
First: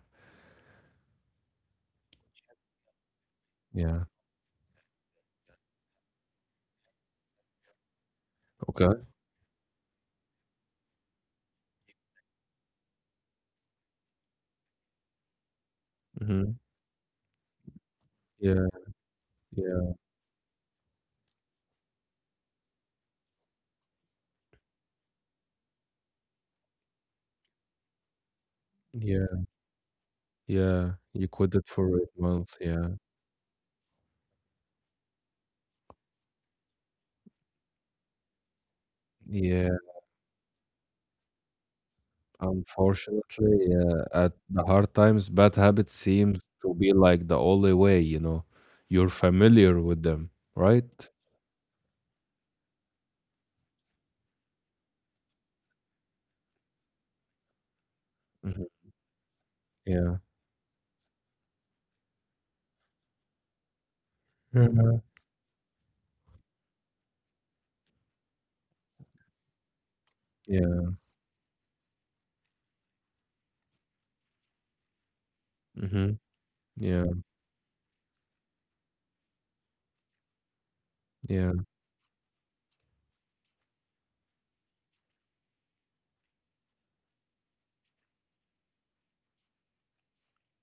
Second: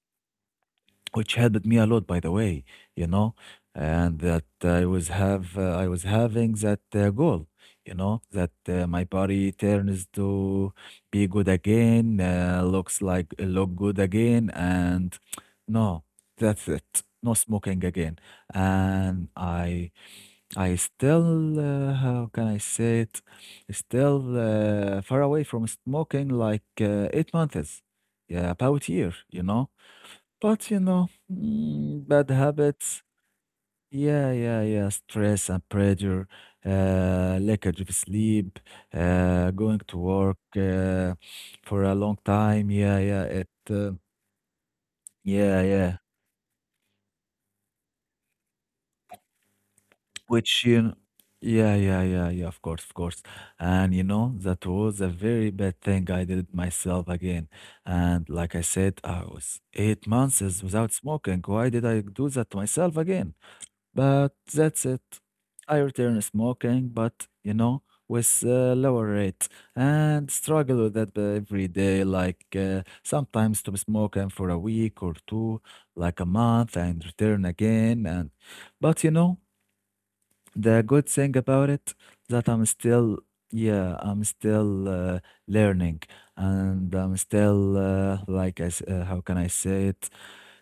A: Which helped me a lot by the way, you know,
B: Yeah.
A: and that i was have uh, i was having that uh, goal, you know, that uh,
B: Okay.
A: my body turns to be good again, uh, looks like uh, look good again. And [TSK] no,
B: Mhm.
A: that's it, no smoking again.
B: Yeah,
A: And i
B: yeah,
A: i still uh, how can I say it still uh, far away from smoking like uh, eight months, yeah, about year,
B: yeah.
A: you know. But you
B: Yeah,
A: know,
B: you quit it for
A: mm,
B: eight
A: bad
B: months, yeah.
A: habits. Yeah, yeah, yeah. Stress and pressure, uh, lackage of sleep, uh,
B: Yeah,
A: going to work uh, for a long time. Yeah, yeah. It.
B: unfortunately,
A: Uh,
B: yeah, at the hard times, bad
A: yeah,
B: habits
A: yeah.
B: seems to be like the only way, you know. You're familiar with them,
A: Which you.
B: right?
A: Know, yeah, yeah, yeah, yeah. Of course, of course. And you know, that was a very bad thing I did myself again. And like I
B: Mhm,
A: said, I was eight
B: yeah.
A: months is without smoking. Why did I do that to myself again? But that's it.
B: Yeah.
A: I return smoking, but you know, with a lower rate and struggle
B: Yeah.
A: with that every day. Like uh, sometimes to smoking for a week or two,
B: Mhm.
A: like a month, and
B: Yeah.
A: return again. And but you know, the good thing
B: Yeah.
A: about it that I'm still, yeah, I'm still uh, learning, and I'm still uh, like I, s- uh, how can I say it?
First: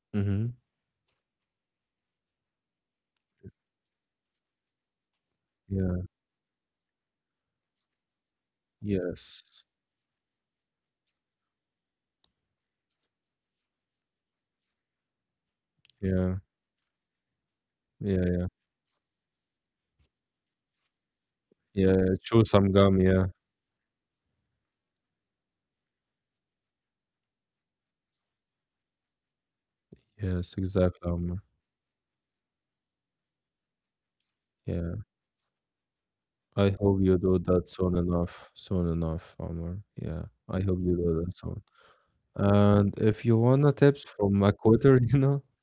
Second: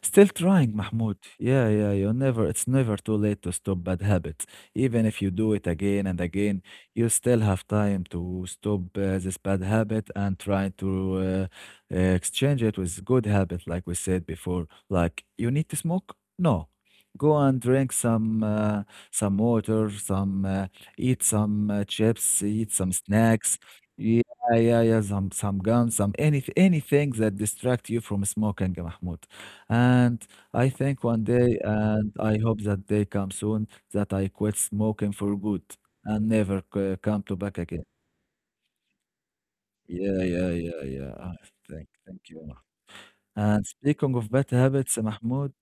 A: Still
B: Mhm.
A: trying, Mahmoud. Yeah, yeah, you never, it's never too late to stop bad habits. Even if you do it
B: Yeah.
A: again and again, you still have time to stop uh, this bad
B: Yes.
A: habit and try to uh, uh, exchange it with good habit, like we said before. Like, you need to smoke?
B: Yeah.
A: No. Go and drink some
B: Yeah.
A: uh, some water, some uh, eat some uh,
B: Yeah.
A: chips,
B: Chew some
A: eat some
B: gum. Yeah.
A: snacks. Yeah, yeah, yeah, some some gum, some anything anything that distract you from smoking, Mahmoud. And
B: Yes.
A: I think
B: Exactly,
A: one
B: Omar.
A: day, and I hope that day comes soon, that I quit
B: Yeah.
A: smoking for good and never
B: I
A: c-
B: hope you
A: come to
B: do
A: back
B: that
A: again.
B: soon enough. Soon enough, Omar. Yeah.
A: Yeah, yeah,
B: I hope
A: yeah,
B: you
A: yeah.
B: do
A: I
B: that soon.
A: Thank, thank you.
B: And if you
A: And
B: wanna tips
A: speaking of
B: from
A: bad
B: a
A: habits,
B: McWhorter, [LAUGHS] you know,
A: Mahmoud,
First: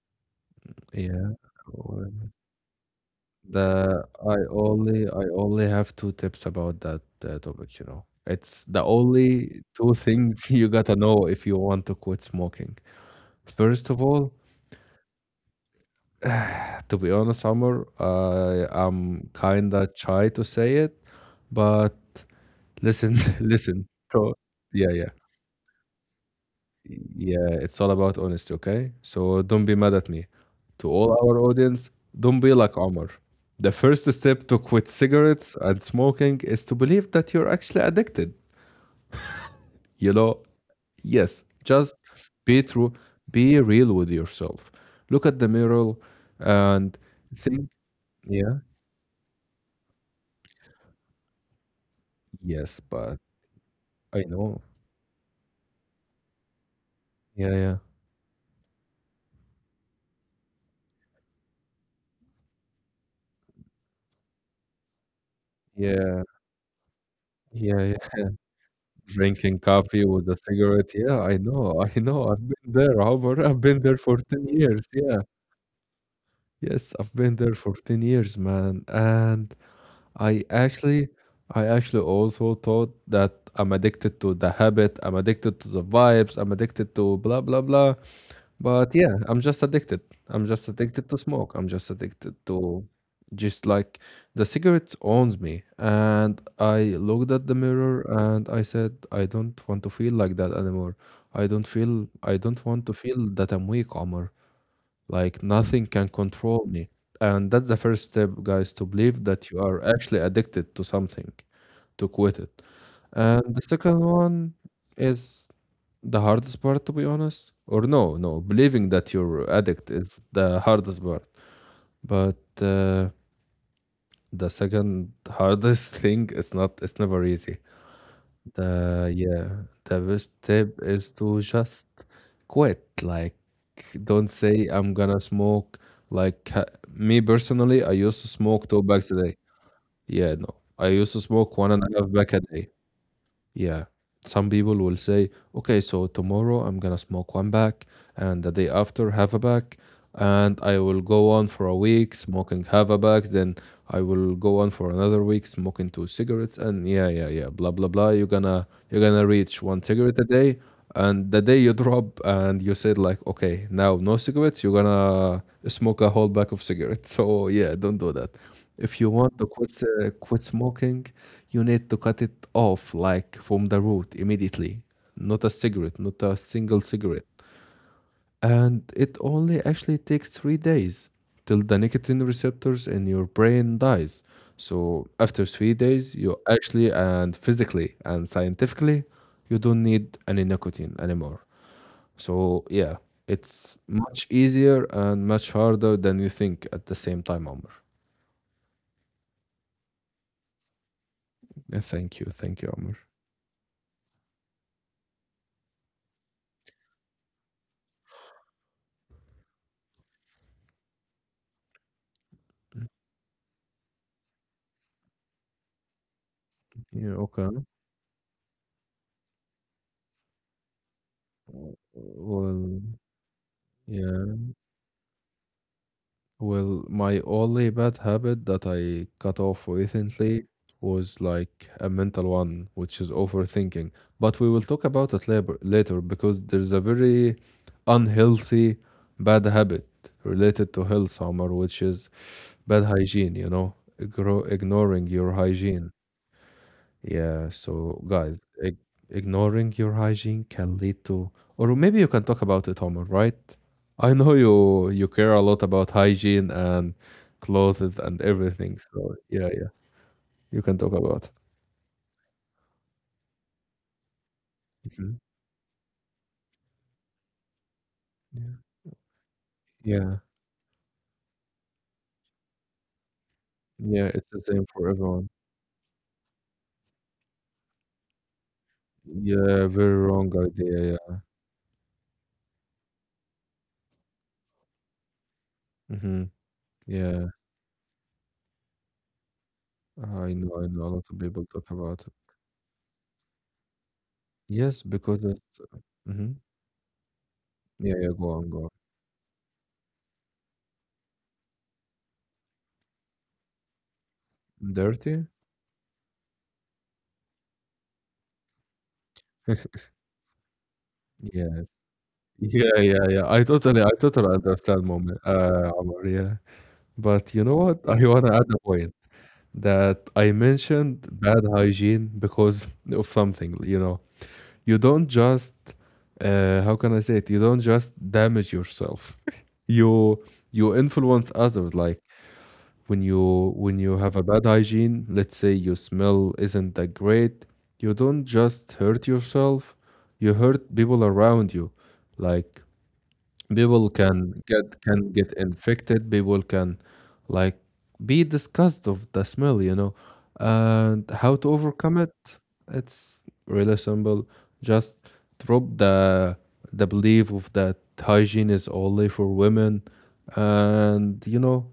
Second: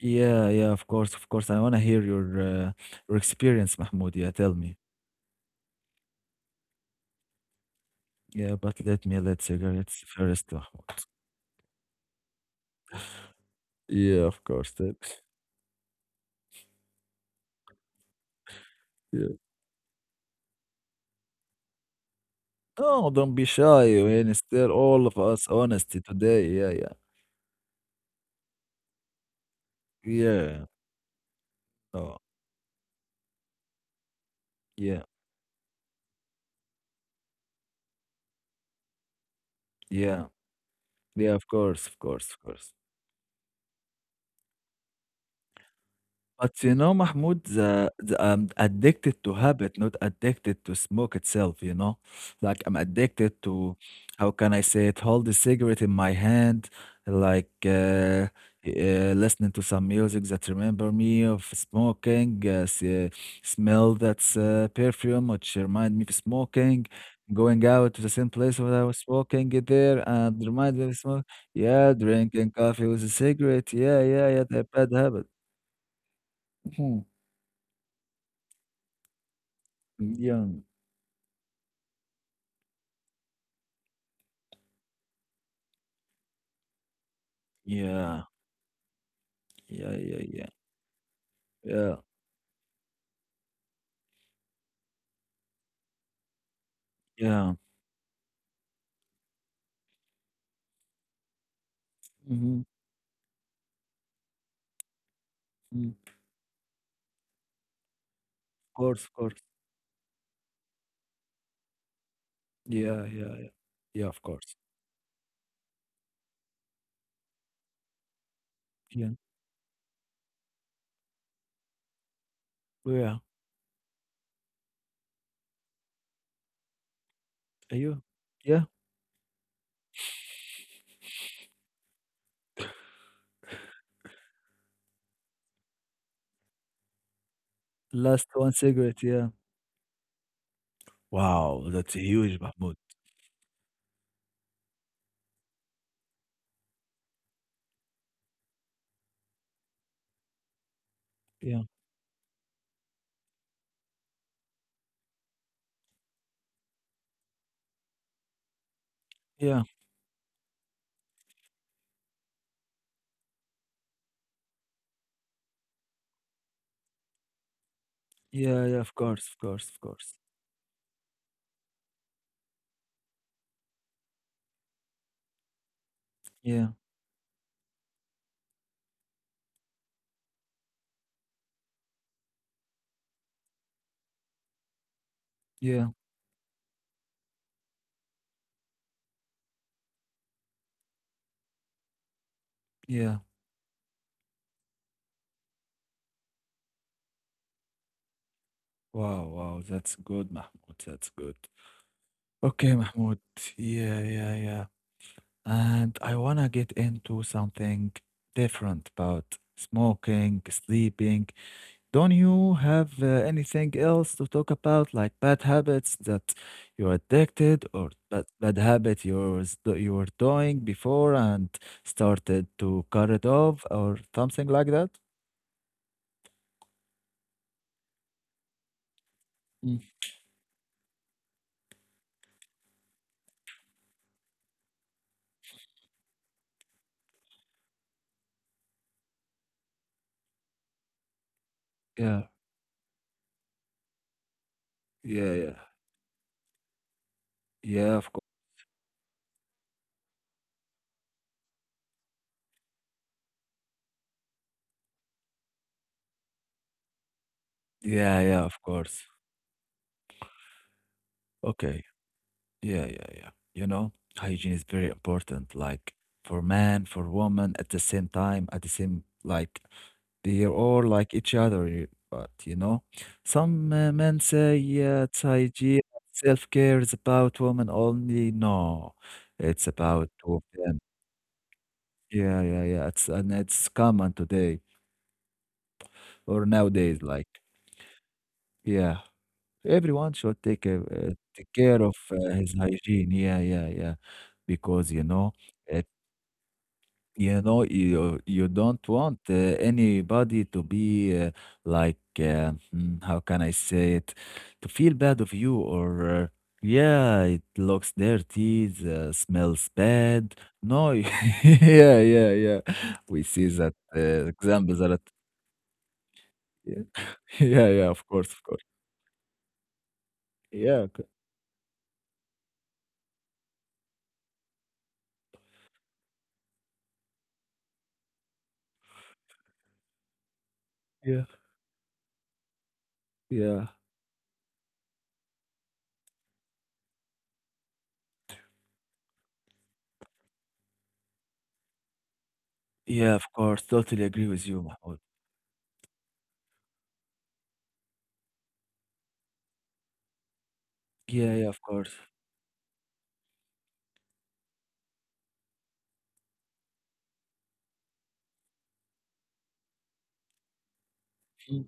A: yeah, yeah, of course, of
B: yeah,
A: course. I want to hear
B: well,
A: your uh, your experience,
B: the
A: Mahmoud. Yeah,
B: I
A: tell me.
B: only I only have two tips about that, uh, topic, you know.
A: Yeah,
B: It's the
A: but let me let
B: only two
A: cigarettes first,
B: things [LAUGHS] you gotta
A: Mahmoud.
B: know if you want to quit smoking. First of
A: Yeah,
B: all,
A: of course. That-
B: [SIGHS] to be honest, Amr, I am
A: yeah.
B: kinda shy to say it, but
A: No,
B: listen,
A: don't
B: [LAUGHS]
A: be shy.
B: listen,
A: I mean,
B: so
A: still
B: yeah,
A: all
B: yeah.
A: of us honesty today. Yeah, yeah.
B: Yeah, it's all about honesty, okay? So don't be mad at me.
A: Yeah.
B: To all our audience,
A: Oh,
B: don't be like Omar. The first step to quit
A: yeah.
B: cigarettes and smoking is to believe that you're actually addicted. You
A: Yeah.
B: know,
A: Yeah,
B: yes,
A: of course,
B: just
A: of course, of
B: be
A: course.
B: true, be real with yourself. Look at the mirror
A: But you know,
B: and
A: Mahmoud,
B: think,
A: the, the, I'm
B: yeah,
A: addicted to habit, not addicted to smoke itself, you know? Like, I'm
B: yes, but
A: addicted to,
B: I
A: how can I
B: know.
A: say it, hold the cigarette in my hand, like
B: Yeah, yeah,
A: uh, uh, listening to some music that remember me of smoking, uh, s- uh, smell that's uh, perfume, which remind me of
B: yeah,
A: smoking, going
B: yeah,
A: out
B: yeah.
A: to the same place where I was smoking
B: Drinking
A: it
B: coffee
A: there
B: with a
A: and remind me
B: cigarette.
A: of
B: Yeah,
A: smoke.
B: I know,
A: Yeah,
B: [LAUGHS] I know. I've
A: drinking
B: been
A: coffee
B: there,
A: with a
B: Omar. I've
A: cigarette.
B: been there
A: Yeah,
B: for
A: yeah, yeah,
B: ten
A: the bad
B: years. Yeah.
A: habit.
B: Yes, I've
A: [LAUGHS]
B: been there for ten years, man. And I
A: Young.
B: actually I actually also thought that I'm addicted to the habit, I'm addicted to the vibes, I'm addicted to blah blah blah.
A: Yeah.
B: But yeah, I'm just
A: Yeah,
B: addicted.
A: yeah, yeah.
B: I'm just addicted to smoke. I'm just
A: Yeah.
B: addicted to just like the cigarette owns me. And I looked at
A: Yeah.
B: the mirror and I said, I don't want to feel like that anymore. I don't feel, I
A: Mhm.
B: don't want to feel that I'm weak, Omar. Like nothing
A: Mm.
B: can control me. And that's the first step, guys,
A: Of
B: to
A: course, of
B: believe
A: course.
B: that you are actually addicted to something, to quit it.
A: Yeah, yeah,
B: And
A: yeah.
B: the second
A: Yeah, of
B: one
A: course.
B: is the hardest part, to be honest, or no, no, believing
A: Yeah.
B: that you're addict is the hardest part. But uh,
A: Yeah.
B: the second hardest [LAUGHS] thing is not. It's never easy.
A: Are you? Yeah.
B: The Yeah, the best tip is to just quit. Like, don't say I'm gonna smoke. Like ha- me personally, I used to
A: Last one
B: smoke two
A: cigarette,
B: bags a
A: yeah.
B: day. Yeah, no, I used to smoke
A: Wow,
B: one and
A: that's
B: a half pack a
A: huge,
B: day.
A: Mahmoud.
B: Yeah. Some people will say, okay, so tomorrow I'm gonna smoke one pack, and the day after, half a pack, and I will go on
A: Yeah.
B: for a week smoking half a pack, then I will go on for another week smoking two cigarettes, and yeah, yeah, yeah, blah blah blah. You're gonna you're gonna reach
A: Yeah.
B: one cigarette a day, and the day you drop and you said like, okay, now no cigarettes, you're gonna smoke a whole pack of cigarettes. [LAUGHS] So yeah, don't do that.
A: Yeah, yeah, of
B: If you
A: course,
B: want
A: of
B: to
A: course,
B: quit
A: of
B: uh,
A: course.
B: quit smoking, you need to cut it off like from the root immediately, not a cigarette, not a
A: Yeah.
B: single cigarette. And it only actually takes three days till the nicotine receptors in your brain dies. So after three
A: Yeah.
B: days you actually and physically and scientifically you don't need any nicotine anymore. So yeah,
A: Yeah.
B: it's much easier and much harder than you think at the same time, Omar.
A: Wow, wow, that's good, Mahmoud. That's good.
B: Yeah, thank you thank you
A: Okay,
B: Omar.
A: Mahmoud. Yeah, yeah, yeah. And I wanna get into something different about smoking, sleeping, don't you have uh, anything else to talk about, like bad habits that you're
B: Yeah, okay.
A: addicted or bad, bad habit you're, s- that you were doing before and started
B: Well,
A: to cut it off or
B: yeah.
A: something like that?
B: Well, my only bad habit that I cut off
A: Mm,
B: recently was like a mental one, which is overthinking. But we will talk about it later, later, because there's a very unhealthy bad habit related to health, Omar, which is
A: yeah,
B: bad hygiene, you know, Igro ignoring your
A: yeah, yeah,
B: hygiene. Yeah,
A: yeah,
B: so
A: of course.
B: guys, ig ignoring your hygiene can lead to, or maybe you can talk about it, Omar, right? I know you you care a lot about hygiene and clothes and
A: Yeah, yeah, of
B: everything.
A: course.
B: So yeah, yeah, you can talk about it.
A: Okay. Yeah, yeah, yeah. You know, hygiene is very
B: Mhm.
A: important, like for man, for woman, at the same time,
B: Yeah.
A: at the same, like
B: Yeah.
A: they're all like each other. you- But you know, some uh,
B: Yeah,
A: men
B: it's the
A: say
B: same for
A: yeah, it's
B: everyone.
A: hygiene, self-care is about women only. No,
B: Yeah,
A: it's
B: very
A: about
B: wrong
A: two of them.
B: idea. Yeah.
A: Yeah, yeah, yeah. It's and it's common today
B: Hmm.
A: or nowadays.
B: Yeah.
A: Like, yeah, everyone
B: I
A: should
B: know, I
A: take
B: know
A: a,
B: a lot
A: uh,
B: of people
A: take
B: talk
A: care of
B: about it.
A: uh, his hygiene. Yeah, yeah, yeah.
B: Yes,
A: Because you
B: because
A: know.
B: it's hmm
A: You know,
B: Yeah, yeah,
A: you
B: go on,
A: you
B: go on.
A: don't want uh, anybody to be uh, like uh, mm, how can I say it to feel
B: Dirty?
A: bad of you or uh, yeah, it looks dirty, it uh, smells bad. No, [LAUGHS]
B: Yes. [LAUGHS]
A: yeah, yeah, yeah.
B: Yeah, yeah, yeah.
A: We
B: I
A: see that
B: totally I
A: uh,
B: totally
A: examples
B: understand
A: are at
B: moment, uh Omar, yeah.
A: yeah,
B: But
A: [LAUGHS]
B: you know
A: yeah,
B: what?
A: yeah.
B: I
A: Of course,
B: wanna
A: of
B: add a
A: course.
B: point that I
A: Yeah, c-
B: mentioned bad hygiene because [LAUGHS] of something, you know. You don't just, uh, how can I say it? You don't just damage yourself. [LAUGHS] you you
A: yeah,
B: influence others. Like when you
A: yeah,
B: when you have a bad hygiene, let's say your smell isn't that great, you don't just hurt yourself, you hurt people around you. Like,
A: yeah. Of course,
B: people
A: totally agree
B: can
A: with you,
B: get
A: Mahmoud.
B: can get infected. People can, like, be disgusted of the smell, you know, and how
A: Yeah,
B: to
A: yeah, of course.
B: overcome it. It's really simple. Just drop the the belief of that hygiene is only for women, and you know,
A: Mm.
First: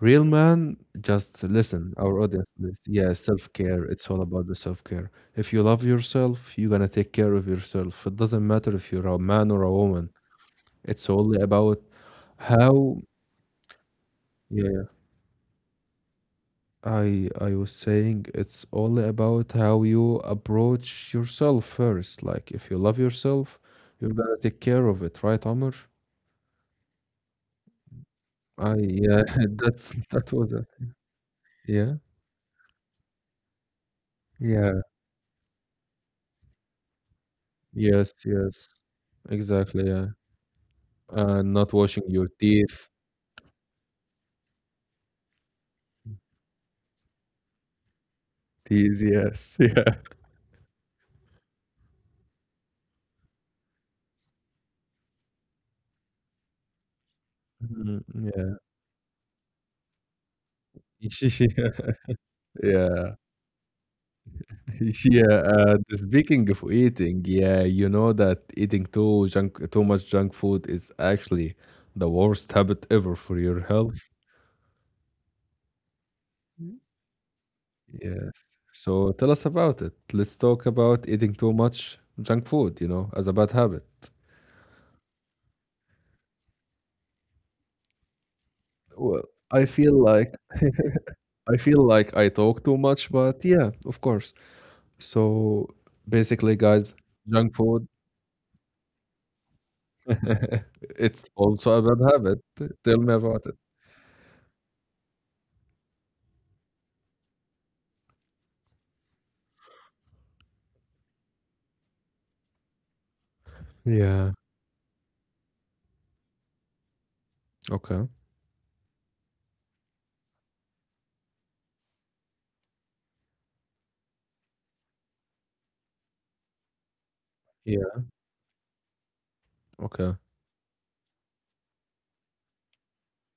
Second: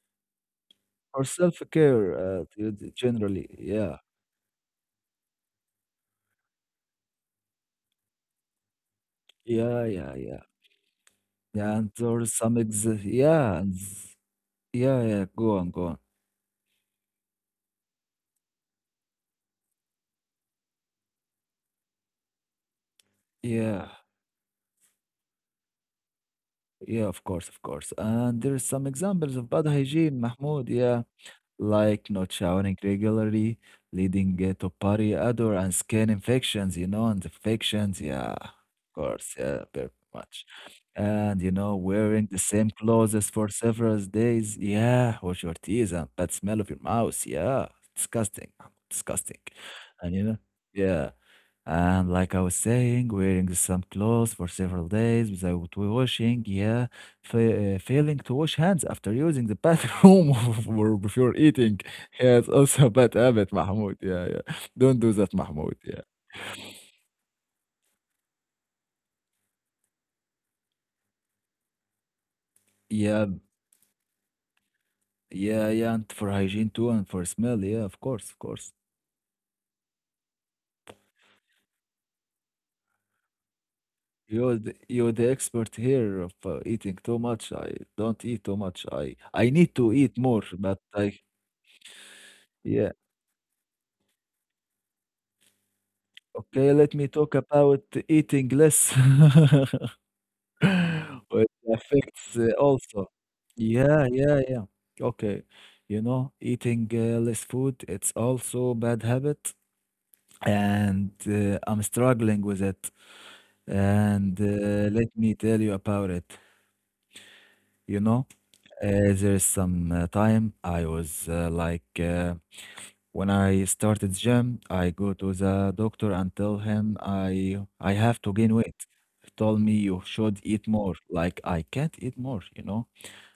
B: real man.
A: Or
B: Just listen,
A: self-care,
B: our
A: uh,
B: audience, please.
A: to-
B: Yeah,
A: generally,
B: self care.
A: yeah.
B: It's all about the self care. If you love yourself, you're gonna take care of yourself. It doesn't matter if you're a man or a
A: Yeah,
B: woman,
A: yeah, yeah.
B: it's only about
A: Yeah, and there is some ex
B: how.
A: yeah, and s-
B: Yeah, yeah.
A: yeah, yeah, go on, go on.
B: I I was saying it's all about how you approach yourself first. Like if you love yourself,
A: Yeah,
B: you're gonna take care of it, right, Omar?
A: yeah, of course, of course. And there is
B: I
A: some
B: yeah,
A: examples of
B: [LAUGHS]
A: bad
B: that's
A: hygiene,
B: that was it.
A: Mahmoud. Yeah.
B: Yeah.
A: Like not showering regularly, leading uh, to
B: Yeah.
A: body odor and skin infections, you know, and infections,
B: Yes,
A: yeah, of
B: yes.
A: course, yeah,
B: Exactly,
A: very
B: yeah.
A: much. And
B: And
A: you
B: not
A: know,
B: washing your
A: wearing the same
B: teeth.
A: clothes for several days, yeah, wash your teeth and bad smell of your mouth, yeah, disgusting,
B: Teeth,
A: disgusting.
B: yes. [LAUGHS] Yeah.
A: And you know, yeah. And like I was saying, wearing some clothes for several days without washing, yeah, fa- uh,
B: Mm,
A: failing to
B: yeah.
A: wash hands after using the bathroom [LAUGHS] or before
B: [LAUGHS]
A: eating. Yeah, it's
B: Yeah.
A: also a
B: Yeah.
A: bad habit, Mahmoud. Yeah, yeah. Don't
B: [LAUGHS]
A: do
B: Yeah,
A: that,
B: uh,
A: Mahmoud. Yeah.
B: speaking of eating, yeah, you know that eating too junk, too much junk food is actually the worst habit ever
A: Yeah,
B: for your health.
A: yeah, yeah, and for hygiene
B: Mhm.
A: too, and for smell, yeah, of course, of
B: Yes.
A: course.
B: So tell us about it. Let's talk about eating too much junk food, you know, as a bad habit.
A: You're the, you're the expert here of uh, eating too much. I don't eat too much. I
B: Well,
A: I
B: I
A: need to
B: feel
A: eat
B: like
A: more, but
B: [LAUGHS]
A: I
B: I feel like I talk too
A: yeah.
B: much, but yeah, of course. So basically,
A: Okay,
B: guys,
A: let me talk
B: junk
A: about
B: food,
A: eating less. [LAUGHS]
B: [LAUGHS] it's
A: Well,
B: also a bad
A: affects
B: habit.
A: uh,
B: Tell
A: also.
B: me about it.
A: Yeah, yeah, yeah. Okay. You know, eating uh, less food, it's also bad habit, and uh, I'm struggling with it.
B: Yeah.
A: And uh, let me tell you about it. You
B: Okay.
A: know, uh, there's some uh, time I was uh, like uh, when I started gym, I go to the doctor and tell him I I
B: Yeah.
A: have to gain weight. He told me you
B: Okay.
A: should eat more. Like I can't eat more, you know?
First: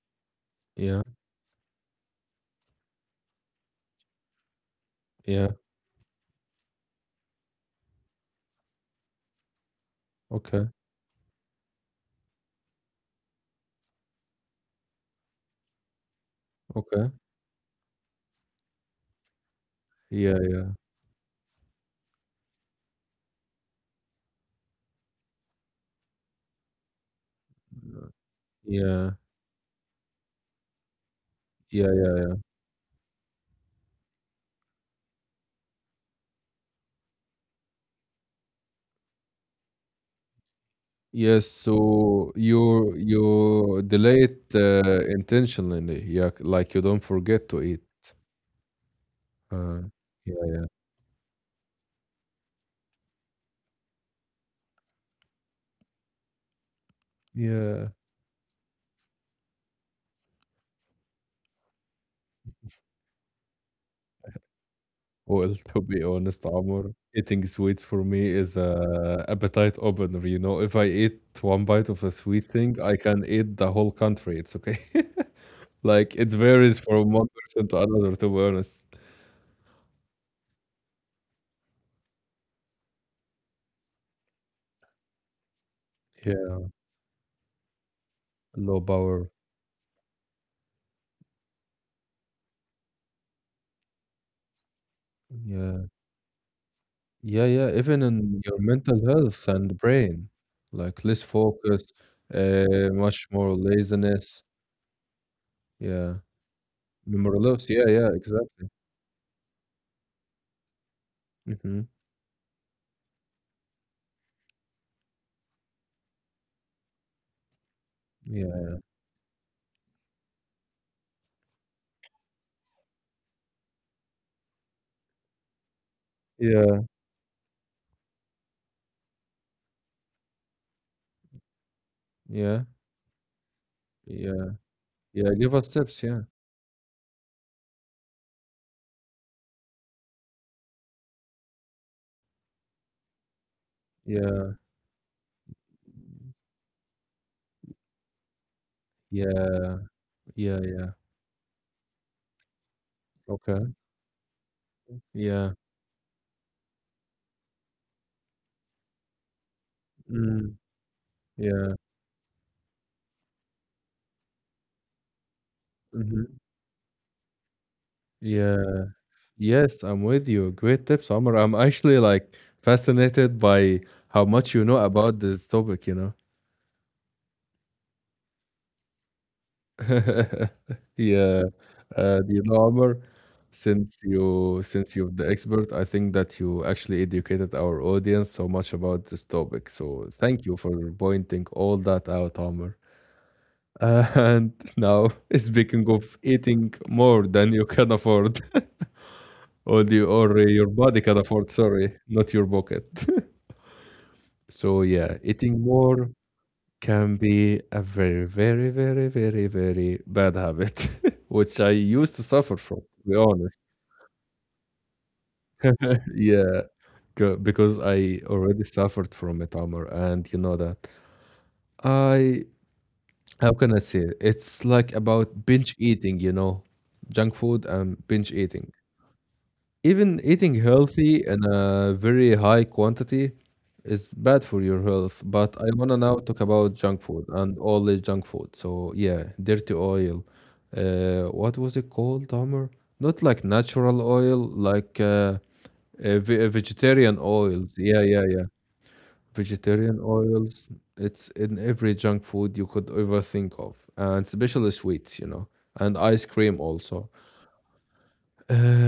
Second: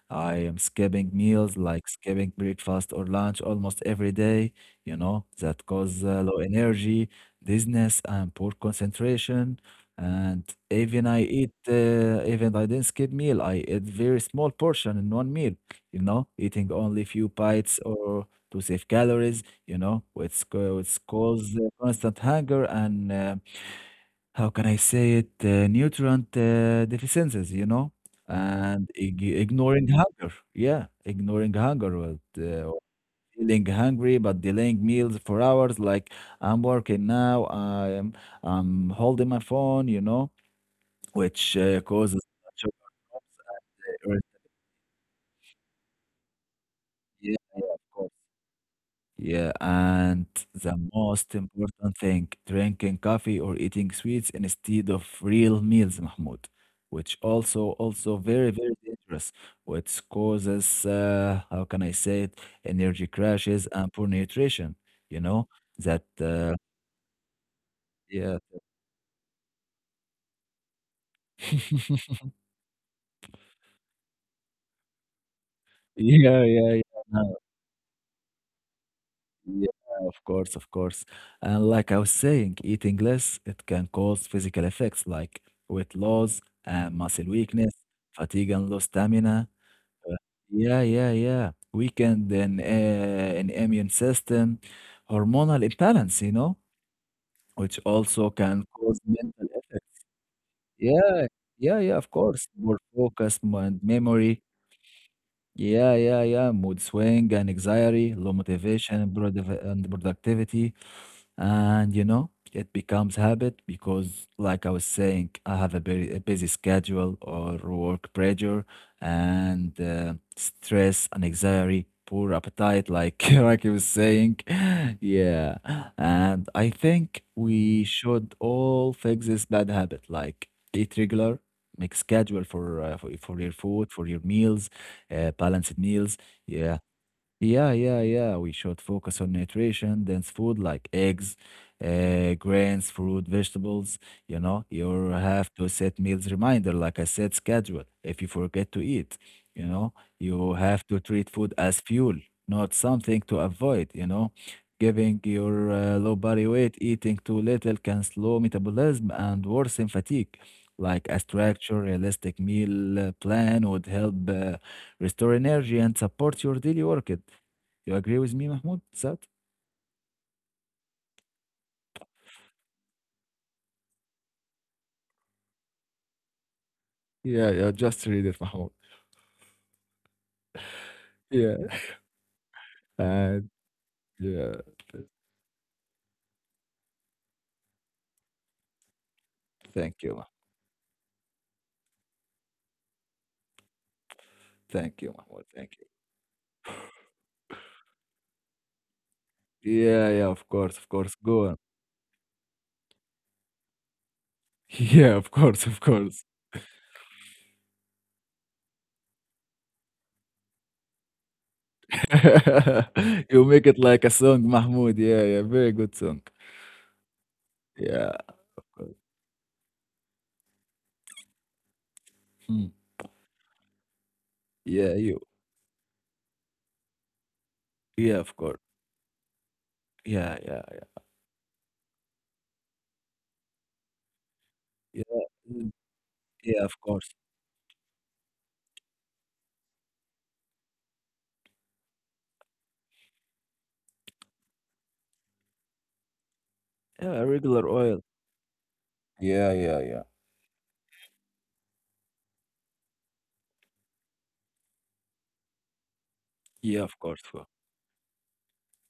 A: I am
B: Yeah.
A: skipping meals like skipping breakfast or lunch almost every day, you know,
B: Yeah.
A: that cause uh, low energy, dizziness, and poor concentration. And
B: Okay,
A: even I eat, uh, even I didn't skip meal. I eat very small portion in one meal, you know, eating only
B: okay.
A: few bites or to save calories, you know,
B: Yeah,
A: which,
B: yeah,
A: co- which cause uh, constant hunger and uh, how can I say it, uh, nutrient uh, deficiencies, you know, and
B: yeah,
A: ig ignoring hunger. Yeah, ignoring
B: yeah,
A: hunger
B: yeah,
A: or, uh,
B: yeah.
A: or feeling hungry but delaying meals for hours. Like I'm working now, I'm I'm holding my phone, you know,
B: Yes,
A: which uh, causes
B: so
A: such
B: you you delay
A: a-
B: it uh, intentionally, yeah, like you don't
A: yeah,
B: forget to
A: yeah,
B: eat.
A: of course. Yeah,
B: Uh,
A: and
B: yeah,
A: the most important thing, drinking coffee or eating sweets instead of real meals, Mahmoud, which also
B: yeah.
A: also very, very dangerous, which causes uh, how can I say it, energy crashes and poor nutrition, you know,
B: Well, [LAUGHS] to be
A: that
B: honest,
A: uh,
B: Amor, eating sweets for me
A: yeah.
B: is a appetite opener. You know, if I eat one bite of a
A: [LAUGHS]
B: sweet thing, I can eat the whole country. It's okay. [LAUGHS] Like it
A: Yeah,
B: varies
A: yeah,
B: from one
A: yeah.
B: person to another, to be honest.
A: Yeah, of course, of course. And like I was saying, eating less, it can cause physical effects like weight loss
B: Yeah,
A: and muscle weakness, fatigue and low
B: low power.
A: stamina. Uh, Yeah, yeah, yeah. Weakened in, uh, in immune system, hormonal
B: Yeah.
A: imbalance, you know,
B: Yeah, yeah,
A: which
B: even
A: also
B: in your
A: can cause
B: mental
A: mental
B: health and
A: effects.
B: brain, like less
A: Yeah, yeah,
B: focus,
A: yeah, of course. More
B: uh, much
A: focus
B: more
A: and memory.
B: laziness.
A: Yeah,
B: Yeah,
A: yeah, yeah. Mood swing
B: memory
A: and
B: loss. Yeah, yeah,
A: anxiety, low
B: exactly.
A: motivation and product- and productivity.
B: Mm-hmm.
A: And you know, it becomes habit because, like I was saying, I have a very a busy schedule or work pressure
B: Yeah,
A: and uh, stress and anxiety, poor appetite, like [LAUGHS] like I was saying. [LAUGHS] Yeah. And I
B: yeah,
A: think we should all fix this bad habit, like eat regular, make schedule
B: yeah,
A: for uh, for, for your food, for your
B: yeah,
A: meals,
B: yeah.
A: uh,
B: Give us
A: balanced
B: tips.
A: meals.
B: Yeah,
A: Yeah, yeah, yeah, yeah. We should focus on nutrition, dense food like eggs, uh, grains, fruit, vegetables. You
B: yeah,
A: know, you have to set meals reminder, like I said, schedule. If you forget to eat, you
B: yeah,
A: know, you
B: yeah,
A: have
B: yeah.
A: to treat food as fuel, not something to
B: Okay.
A: avoid, you know. Giving
B: Yeah.
A: your uh, low body weight, eating too little can slow metabolism and worsen fatigue.
B: Mm,
A: Like a
B: yeah.
A: structured, realistic meal uh, plan would help uh, restore energy, and
B: Mm-hmm.
A: support your daily work. You agree with me,
B: Yeah.
A: Mahmoud? That?
B: Yes, I'm with you. Great tips, Omar. I'm actually like fascinated by how much you know about this topic, you know.
A: Yeah, yeah, just read it, Mahmoud.
B: [LAUGHS] Yeah,
A: Yeah,
B: uh, the armor.
A: and
B: Since
A: yeah,
B: you since you're the expert, I think that you actually educated our audience so much about this topic.
A: Thank
B: So
A: you. Mah-
B: thank you for pointing all that out, Amr. [LAUGHS] And
A: Thank you,
B: now,
A: Mahmoud.
B: [LAUGHS]
A: Thank you.
B: speaking of eating more than you can afford, [LAUGHS] or the
A: Yeah, yeah,
B: or
A: of
B: your
A: course, of
B: body
A: course.
B: can
A: Go
B: afford,
A: on.
B: sorry, not your pocket. [LAUGHS] So
A: [LAUGHS]
B: yeah,
A: Yeah, of
B: eating
A: course, of
B: more
A: course.
B: can be a very, very, very, very, very bad habit, [LAUGHS] which I used to suffer from, to be
A: [LAUGHS] You
B: honest.
A: make it like a song, Mahmoud. Yeah, yeah, very good
B: [LAUGHS]
A: song.
B: Yeah, c- because
A: Yeah,
B: I already suffered from it, Amr, and you know that. I,
A: mm,
B: how can I say it? It's
A: yeah,
B: like
A: you.
B: about binge eating, you know, junk food and
A: Yeah,
B: binge
A: of course.
B: eating. Even
A: Yeah,
B: eating
A: yeah, yeah,
B: healthy in a very high quantity is bad for your
A: yeah,
B: health. But I
A: mm,
B: wanna now talk
A: yeah,
B: about
A: of
B: junk
A: course.
B: food and all the junk food. So yeah, dirty oil. Uh, what was it called, Homer? Not like natural oil, like uh, uh, ve- uh, vegetarian
A: Yeah, regular
B: oils. Yeah,
A: oil.
B: yeah, yeah.
A: Yeah, yeah,
B: Vegetarian
A: yeah.
B: oils. It's in every junk food you could ever think of, and especially sweets, you know, and ice cream
A: Yeah, of
B: also.
A: course, of course.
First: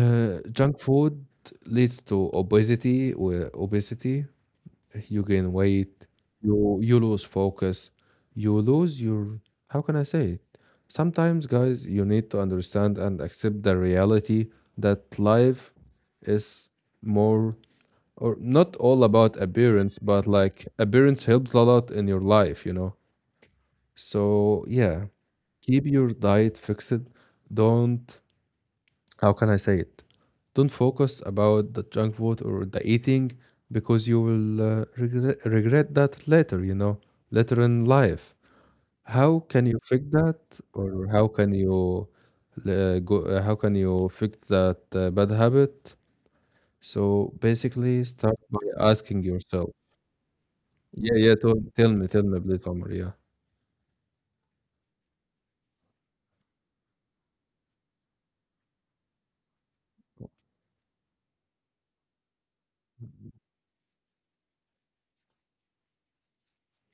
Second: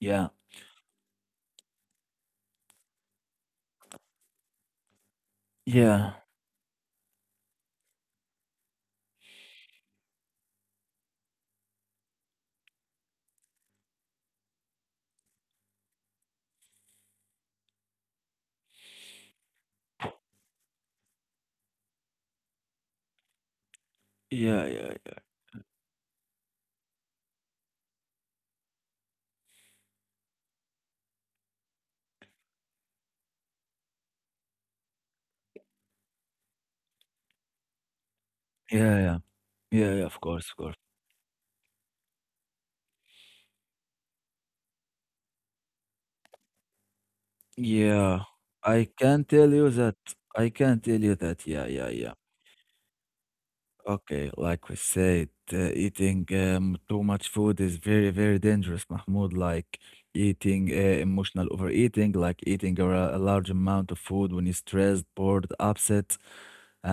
A: Yeah,
B: junk food leads to obesity. With obesity, you gain weight,
A: yeah.
B: you you lose focus, you lose your. How can I say it? Sometimes, guys, you need to understand and accept the reality that life is more or not all about appearance, but like appearance helps a lot in your life, you know. So
A: Yeah, yeah,
B: yeah,
A: yeah,
B: keep your diet fixed. Don't, how can I say it? Don't focus about the junk food or the eating because you will uh, regret, regret that later, you know, later in life.
A: yeah, yeah,
B: How can you
A: yeah,
B: fix
A: yeah, of
B: that,
A: course, of course.
B: or how can you uh, go? Uh, how can you fix that uh, bad habit? So basically,
A: Yeah,
B: start by
A: I can
B: asking
A: tell you
B: yourself.
A: that. I can tell you
B: Yeah, yeah.
A: that.
B: Tell,
A: Yeah, yeah,
B: tell me,
A: yeah.
B: tell me, please, Omar. Yeah,
A: Okay, like we said, uh, eating um, too much food is very, very dangerous, Mahmoud. Like eating uh, emotional overeating, like eating a, ra- a large amount of food when you're stressed, bored, upset,